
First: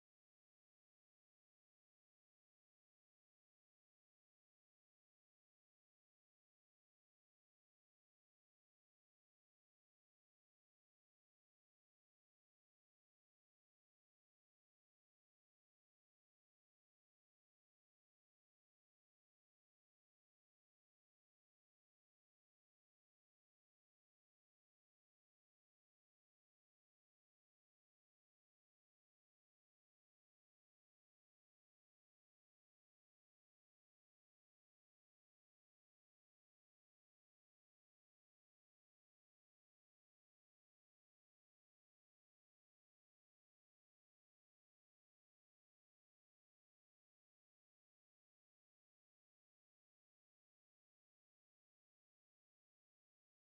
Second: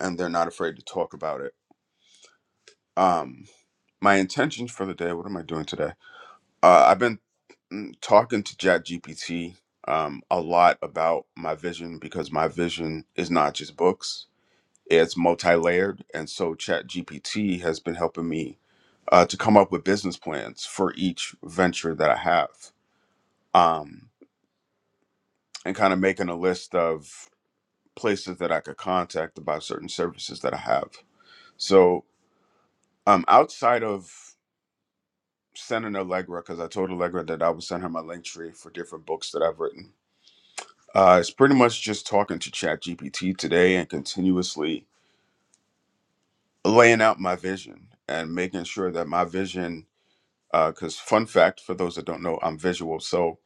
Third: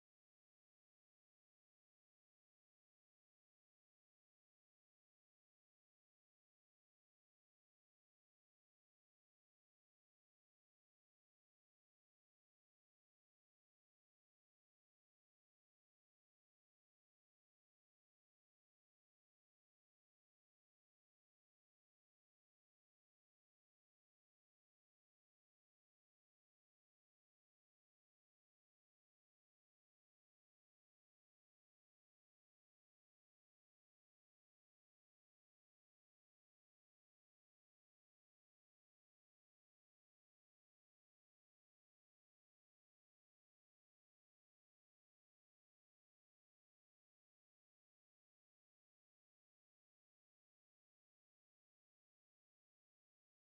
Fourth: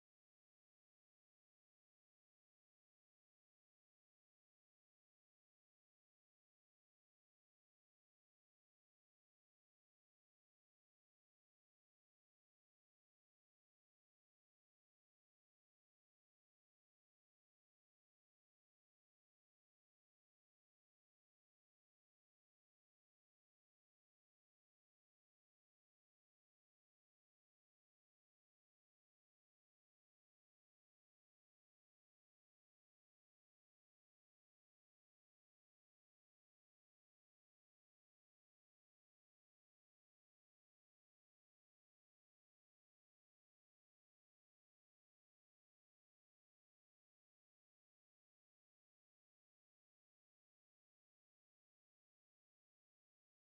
[SPEAKER 3] and they're not afraid to talk about it. Um, my intentions for the day what am i doing today uh, i've been mm, talking to ChatGPT um, a lot about my vision because my vision is not just books it's multi-layered and so ChatGPT has been helping me uh, to come up with business plans for each venture that i have um, and kind of making a list of places that i could contact about certain services that i have so um, outside of sending Allegra because I told Allegra that I would send her my link tree for different books that I've written. Uh, it's pretty much just talking to ChatGPT today and continuously laying out my vision and making sure that my vision. Because fun fact for those that don't know, I'm visual, so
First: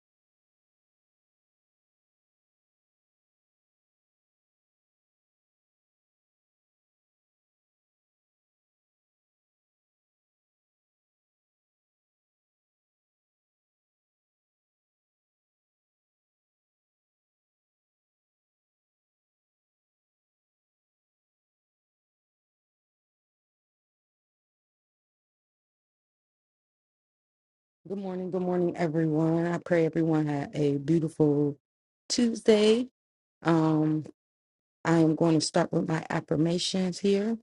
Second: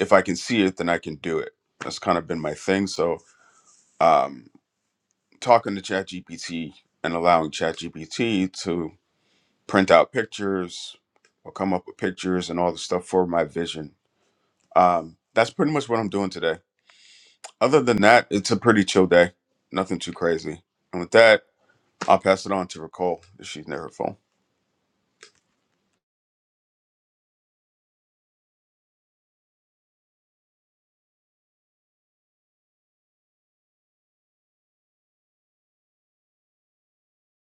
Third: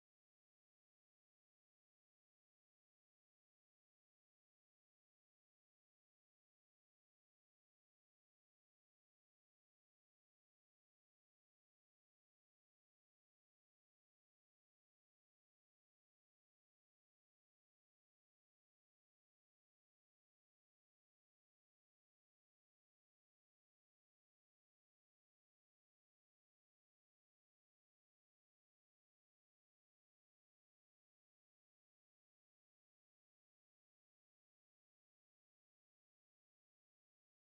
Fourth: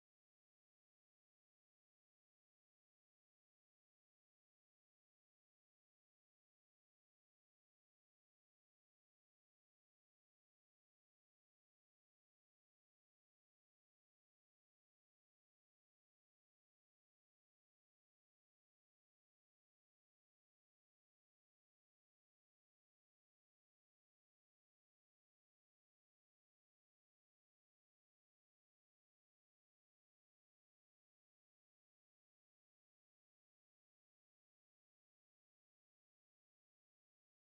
[SPEAKER 3] if I can see it, then I can do it. That's kind of been my thing. So um, talking to ChatGPT and allowing ChatGPT to print out pictures or come up with pictures and all the stuff for my vision Um, that's pretty much what I'm doing today. Other than that, it's a pretty chill day. Nothing too crazy. And with that, I'll pass it on to Ricole if she's near her phone.
[SPEAKER 4] Good morning, good morning, everyone. I pray everyone had a beautiful Tuesday. Um, I am going to start with my affirmations here.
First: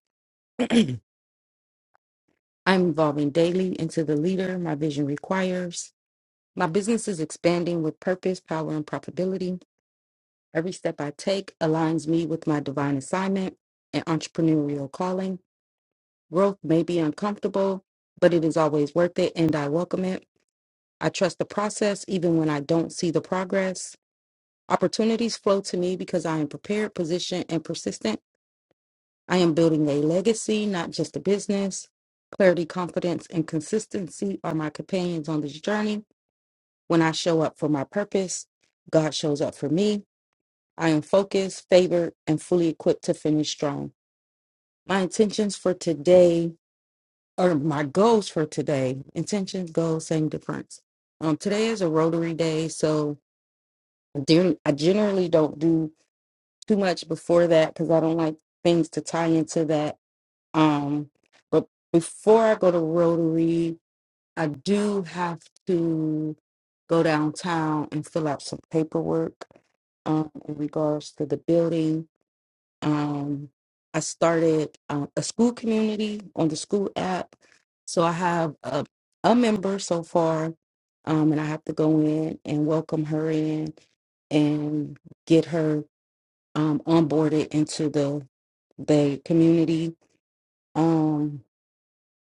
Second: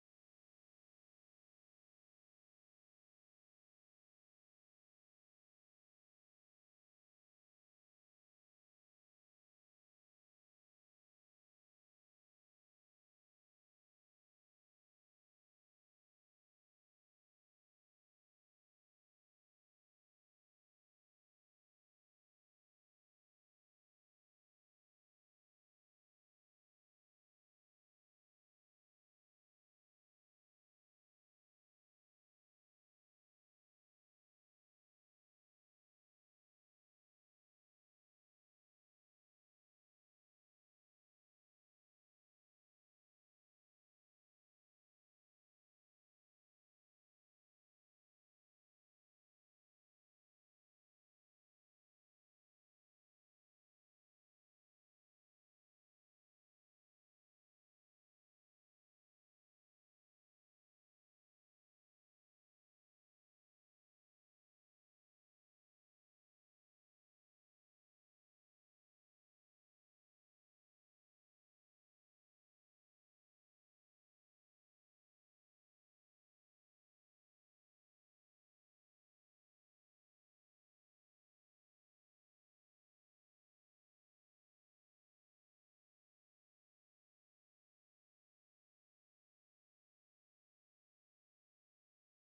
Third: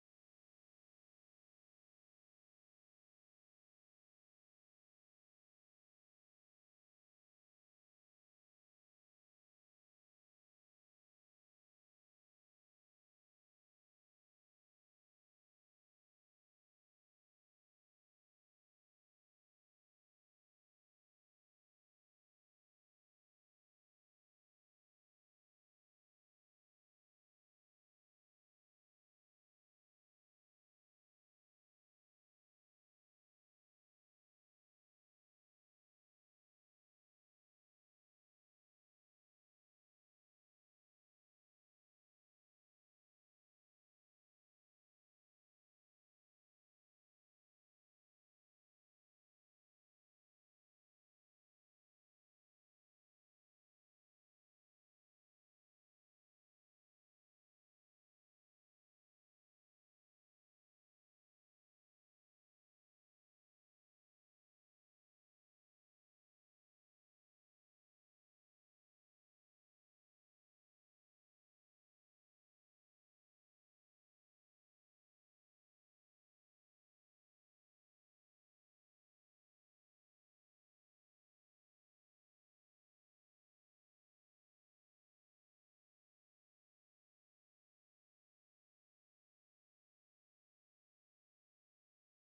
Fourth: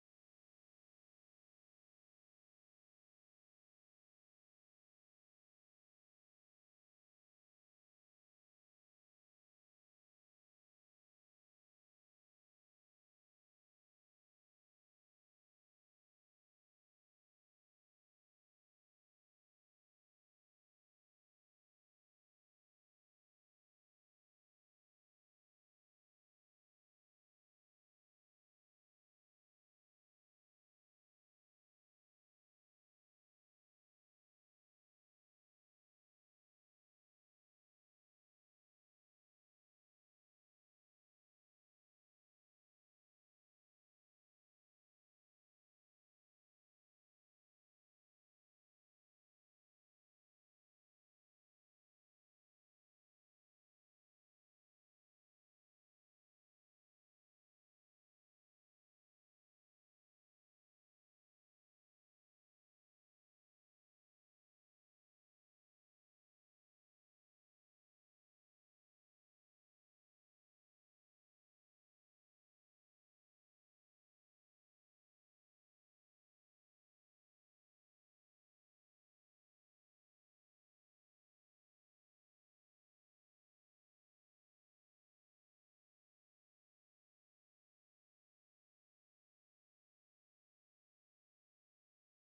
[SPEAKER 4] I'm evolving daily into the leader my vision requires. My business is expanding with purpose, power, and profitability. Every step I take aligns me with my divine assignment and entrepreneurial calling. Growth may be uncomfortable, but it is always worth it, and I welcome it. I trust the process even when I don't see the progress. Opportunities flow to me because I am prepared, positioned, and persistent. I am building a legacy, not just a business. Clarity, confidence, and consistency are my companions on this journey. When I show up for my purpose, God shows up for me. I am focused, favored, and fully equipped to finish strong. My intentions for today, or my goals for today, intentions, goals, same difference. Um, today is a Rotary Day, so I gen- I generally don't do too much before that because I don't like things to tie into that. Um, but before I go to Rotary, I do have to go downtown and fill out some paperwork um, in regards to the building. Um, I started um, a school community on the school app. So I have a, a member so far, um, and I have to go in and welcome her in and get her um, onboarded into the the community. Um,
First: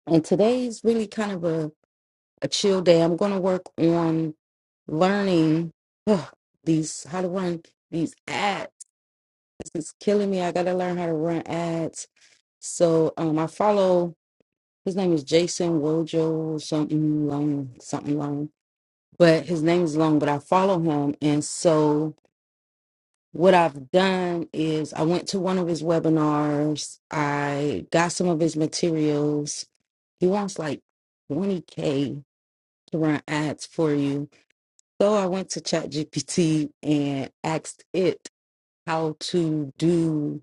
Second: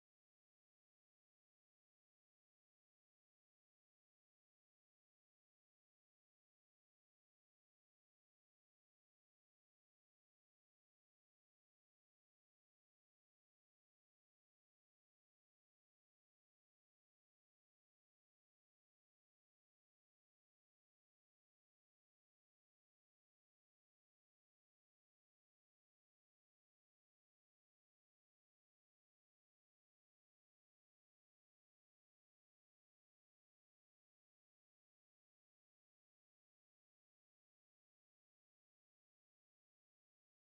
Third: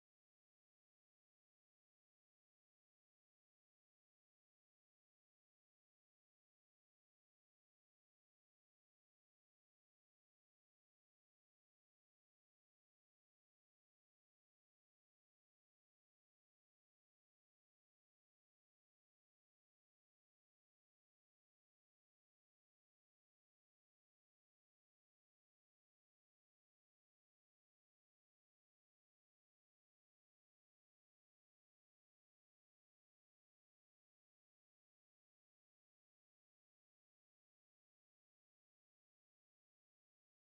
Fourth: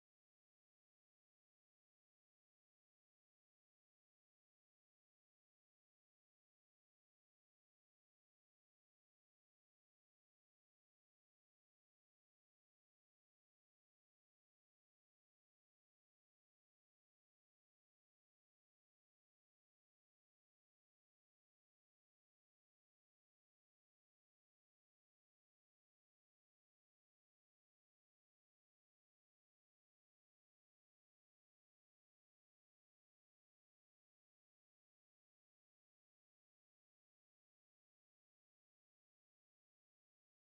[SPEAKER 4] and today's really kind of a, a chill day. I'm going to work on learning ugh, these how to run these ads. This is killing me. I got to learn how to run ads. So um, I follow his name is Jason Wojo something long something long, but his name is long. But I follow him, and so what I've done is I went to one of his webinars. I got some of his materials. He wants like 20K to run ads for you. So I went to ChatGPT and asked it how to do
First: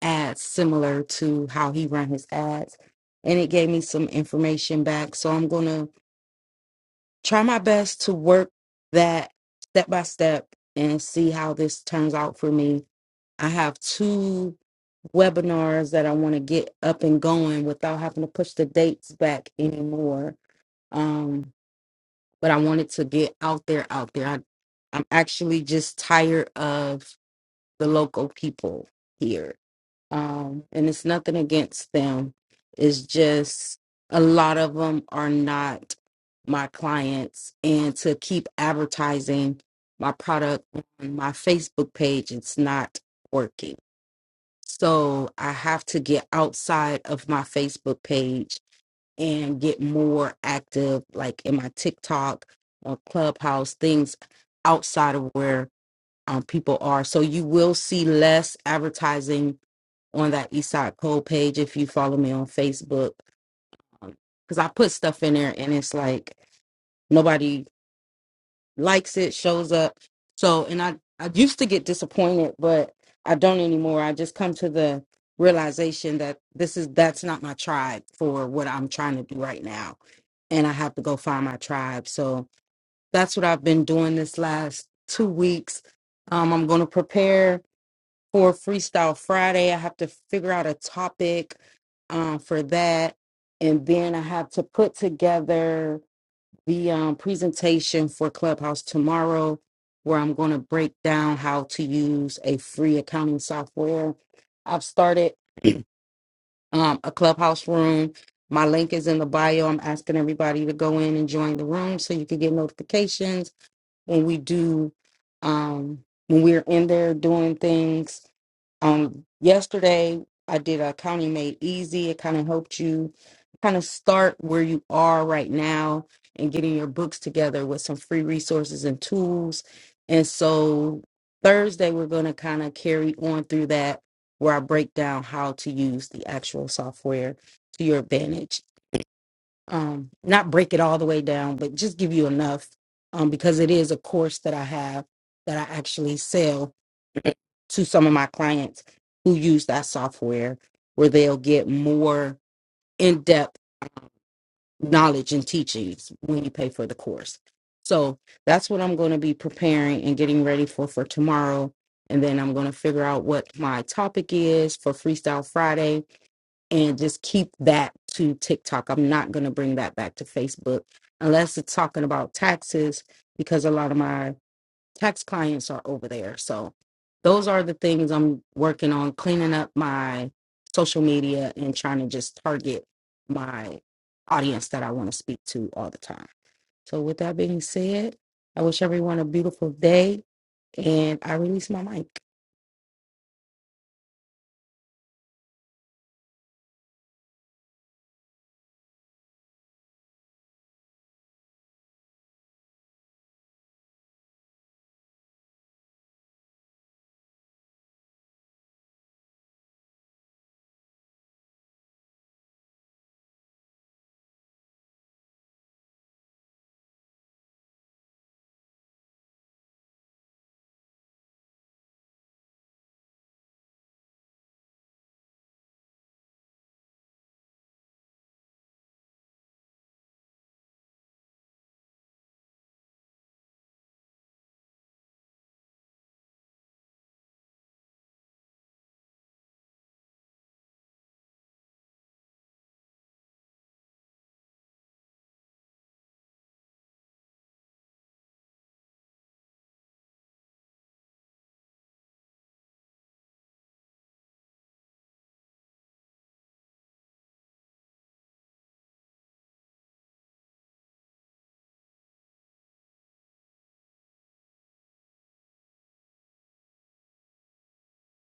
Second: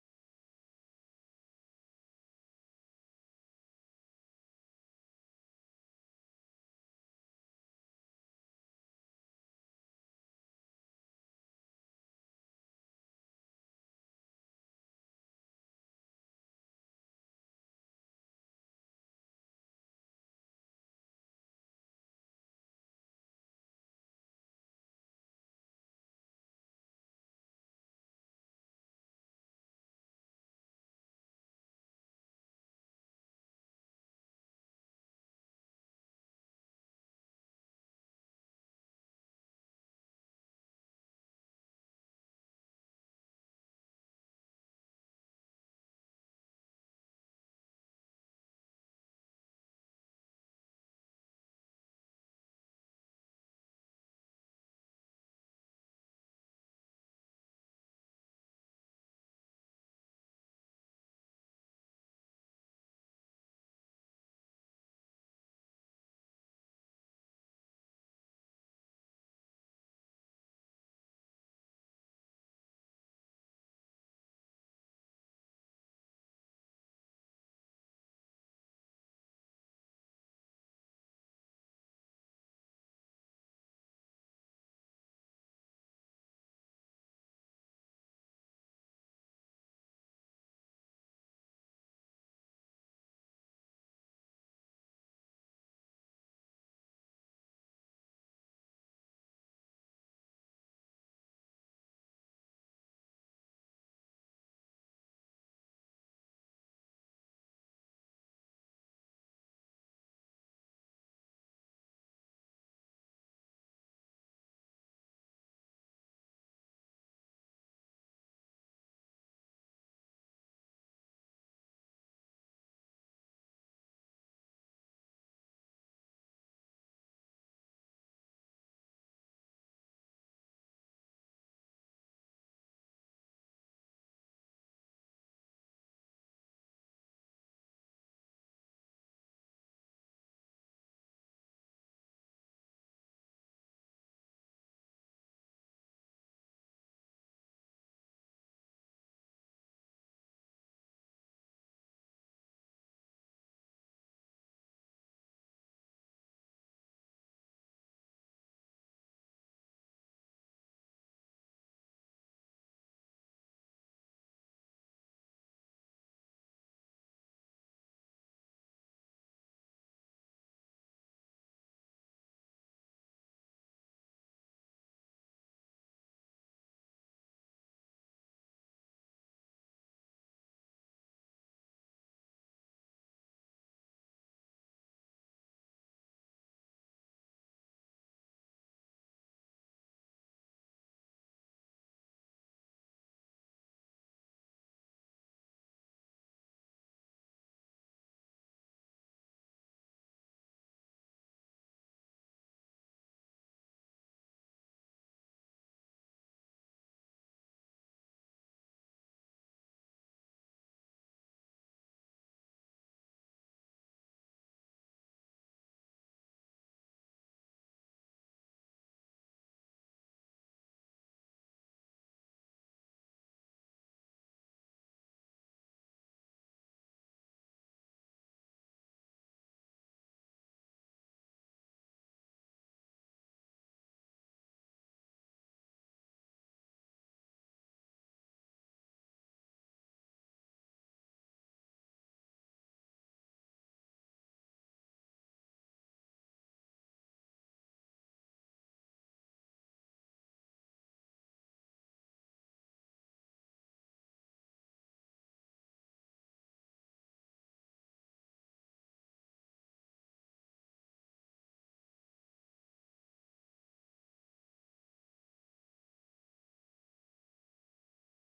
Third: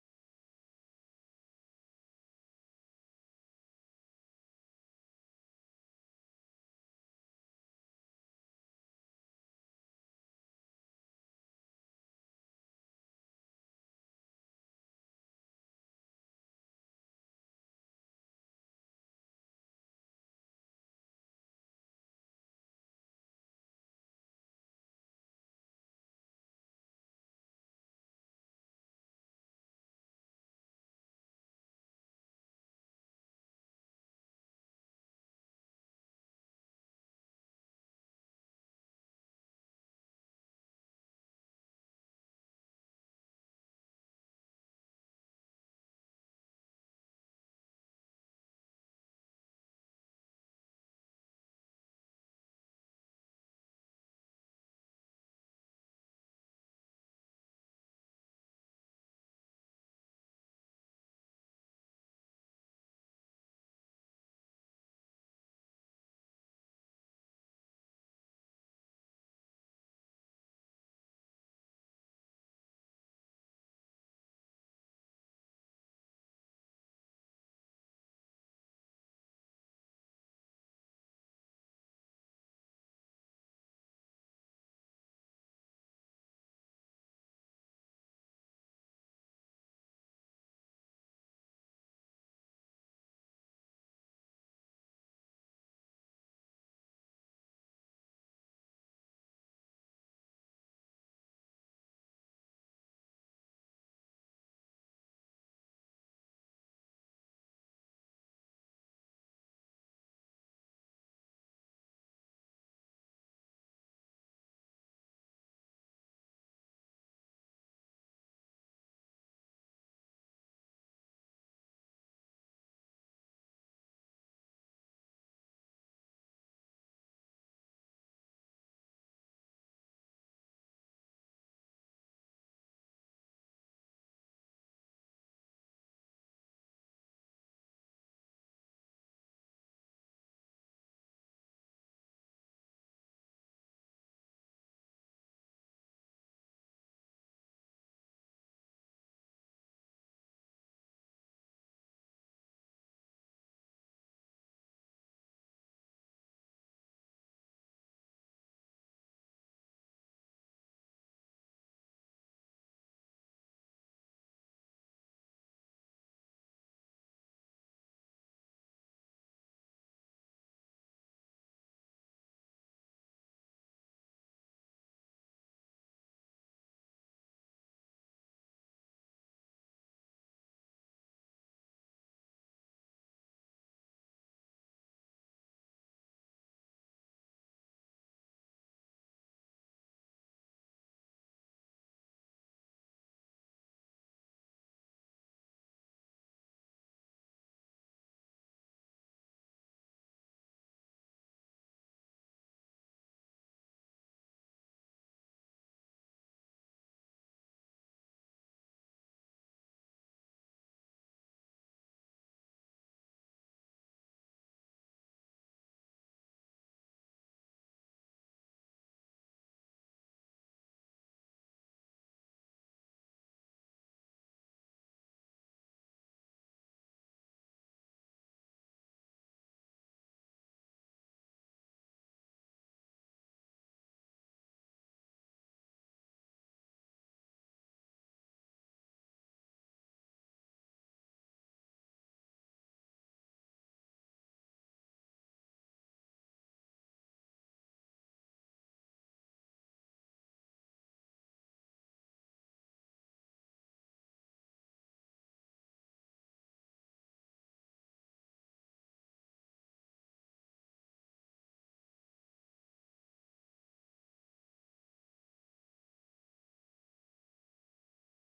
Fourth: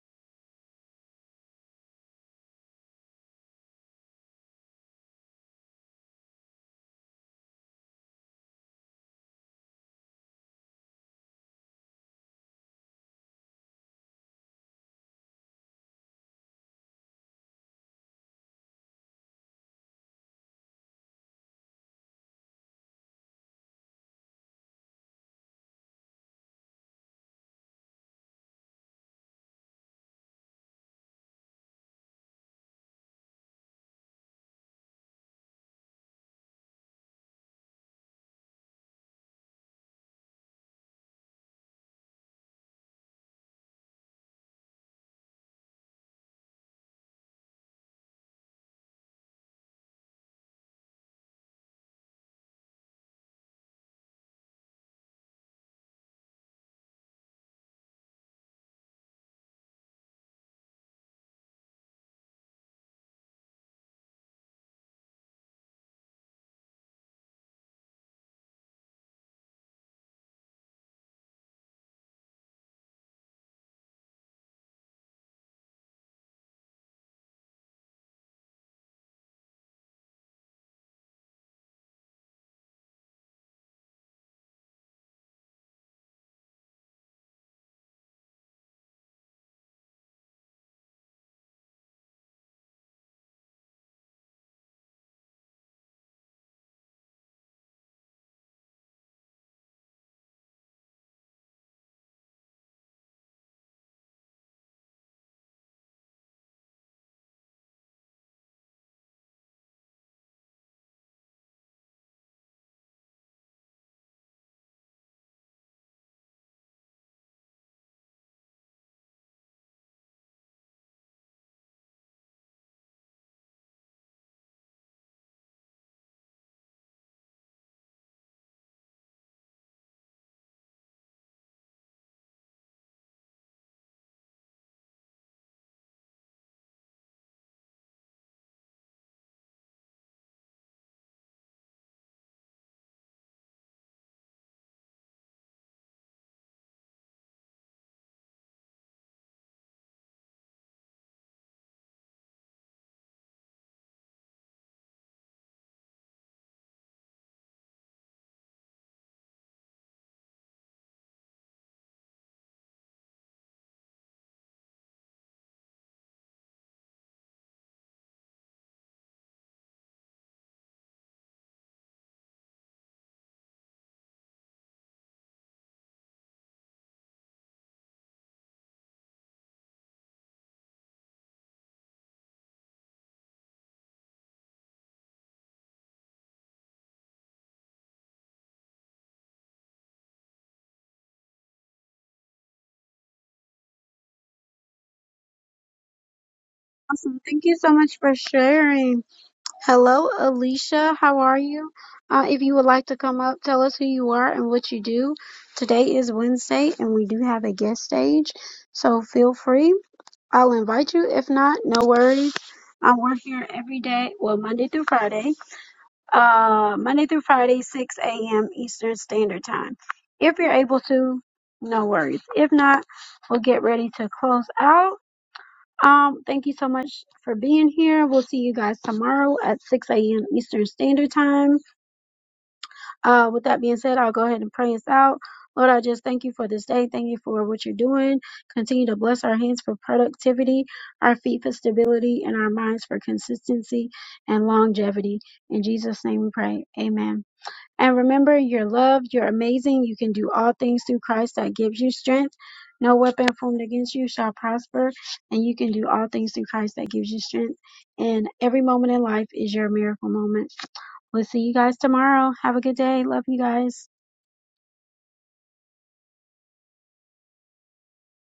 [SPEAKER 4] ads similar to how he run his ads. And it gave me some information back. So I'm going to try my best to work that step by step and see how this turns out for me. I have two webinars that I want to get up and going without having to push the dates back anymore. Um, but I wanted to get out there, out there. I, I'm actually just tired of the local people here. Um, and it's nothing against them. It's just a lot of them are not my clients. And to keep advertising my product on my Facebook page, it's not working so I have to get outside of my Facebook page and get more active, like in my TikTok or Clubhouse, things outside of where um, people are. So you will see less advertising on that Eastside Cole page if you follow me on Facebook. Because I put stuff in there and it's like nobody likes it, shows up. So, and I I used to get disappointed, but I don't anymore. I just come to the realization that this is that's not my tribe for what I'm trying to do right now, and I have to go find my tribe. So that's what I've been doing this last two weeks. Um, I'm going to prepare for Freestyle Friday. I have to figure out a topic um, for that, and then I have to put together the um, presentation for Clubhouse tomorrow, where I'm going to break down how to use a free accounting software. I've started um, a Clubhouse room. My link is in the bio. I'm asking everybody to go in and join the room so you can get notifications when we do, um, when we're in there doing things. Um, yesterday I did a County Made Easy. It kind of helped you kind of start where you are right now and getting your books together with some free resources and tools. And so Thursday we're going to kind of carry on through that where I break down how to use the actual software to your advantage. Um, not break it all the way down, but just give you enough um, because it is a course that I have that I actually sell to some of my clients who use that software where they'll get more in-depth knowledge and teachings when you pay for the course so that's what i'm going to be preparing and getting ready for for tomorrow and then i'm going to figure out what my topic is for freestyle friday and just keep that to tiktok i'm not going to bring that back to facebook unless it's talking about taxes because a lot of my tax clients are over there. So those are the things I'm working on cleaning up my social media and trying to just target my audience that I want to speak to all the time. So with that being said, I wish everyone a beautiful day and I release my mic.
[SPEAKER 1] Awesome. Thank you so much for sharing. Hello, Alicia. How are you? Uh, if you would like to come up, tell us who you are and what you do. Today is Wednesday, and we do have a guest stage, so feel free. I'll invite you. If not, no worries. I work here every day, well, Monday through Friday, uh, Monday through Friday, 6 a.m. Eastern Standard Time. If you're able to, no worries. If not, we'll get ready to close out. Um, thank you so much for being here. We'll see you guys tomorrow at 6 a.m. Eastern Standard Time. Uh, with that being said, I'll go ahead and pray us out. Lord, I just thank you for this day. Thank you for what you're doing. Continue to bless our hands for productivity, our feet for stability, and our minds for consistency and longevity. In Jesus' name we pray. Amen. And remember, you're loved, you're amazing, you can do all things through Christ that gives you strength. No weapon formed against you shall prosper, and you can do all things through Christ that gives you strength. And every moment in life is your miracle moment. We'll see you guys tomorrow. Have a good day. Love you guys.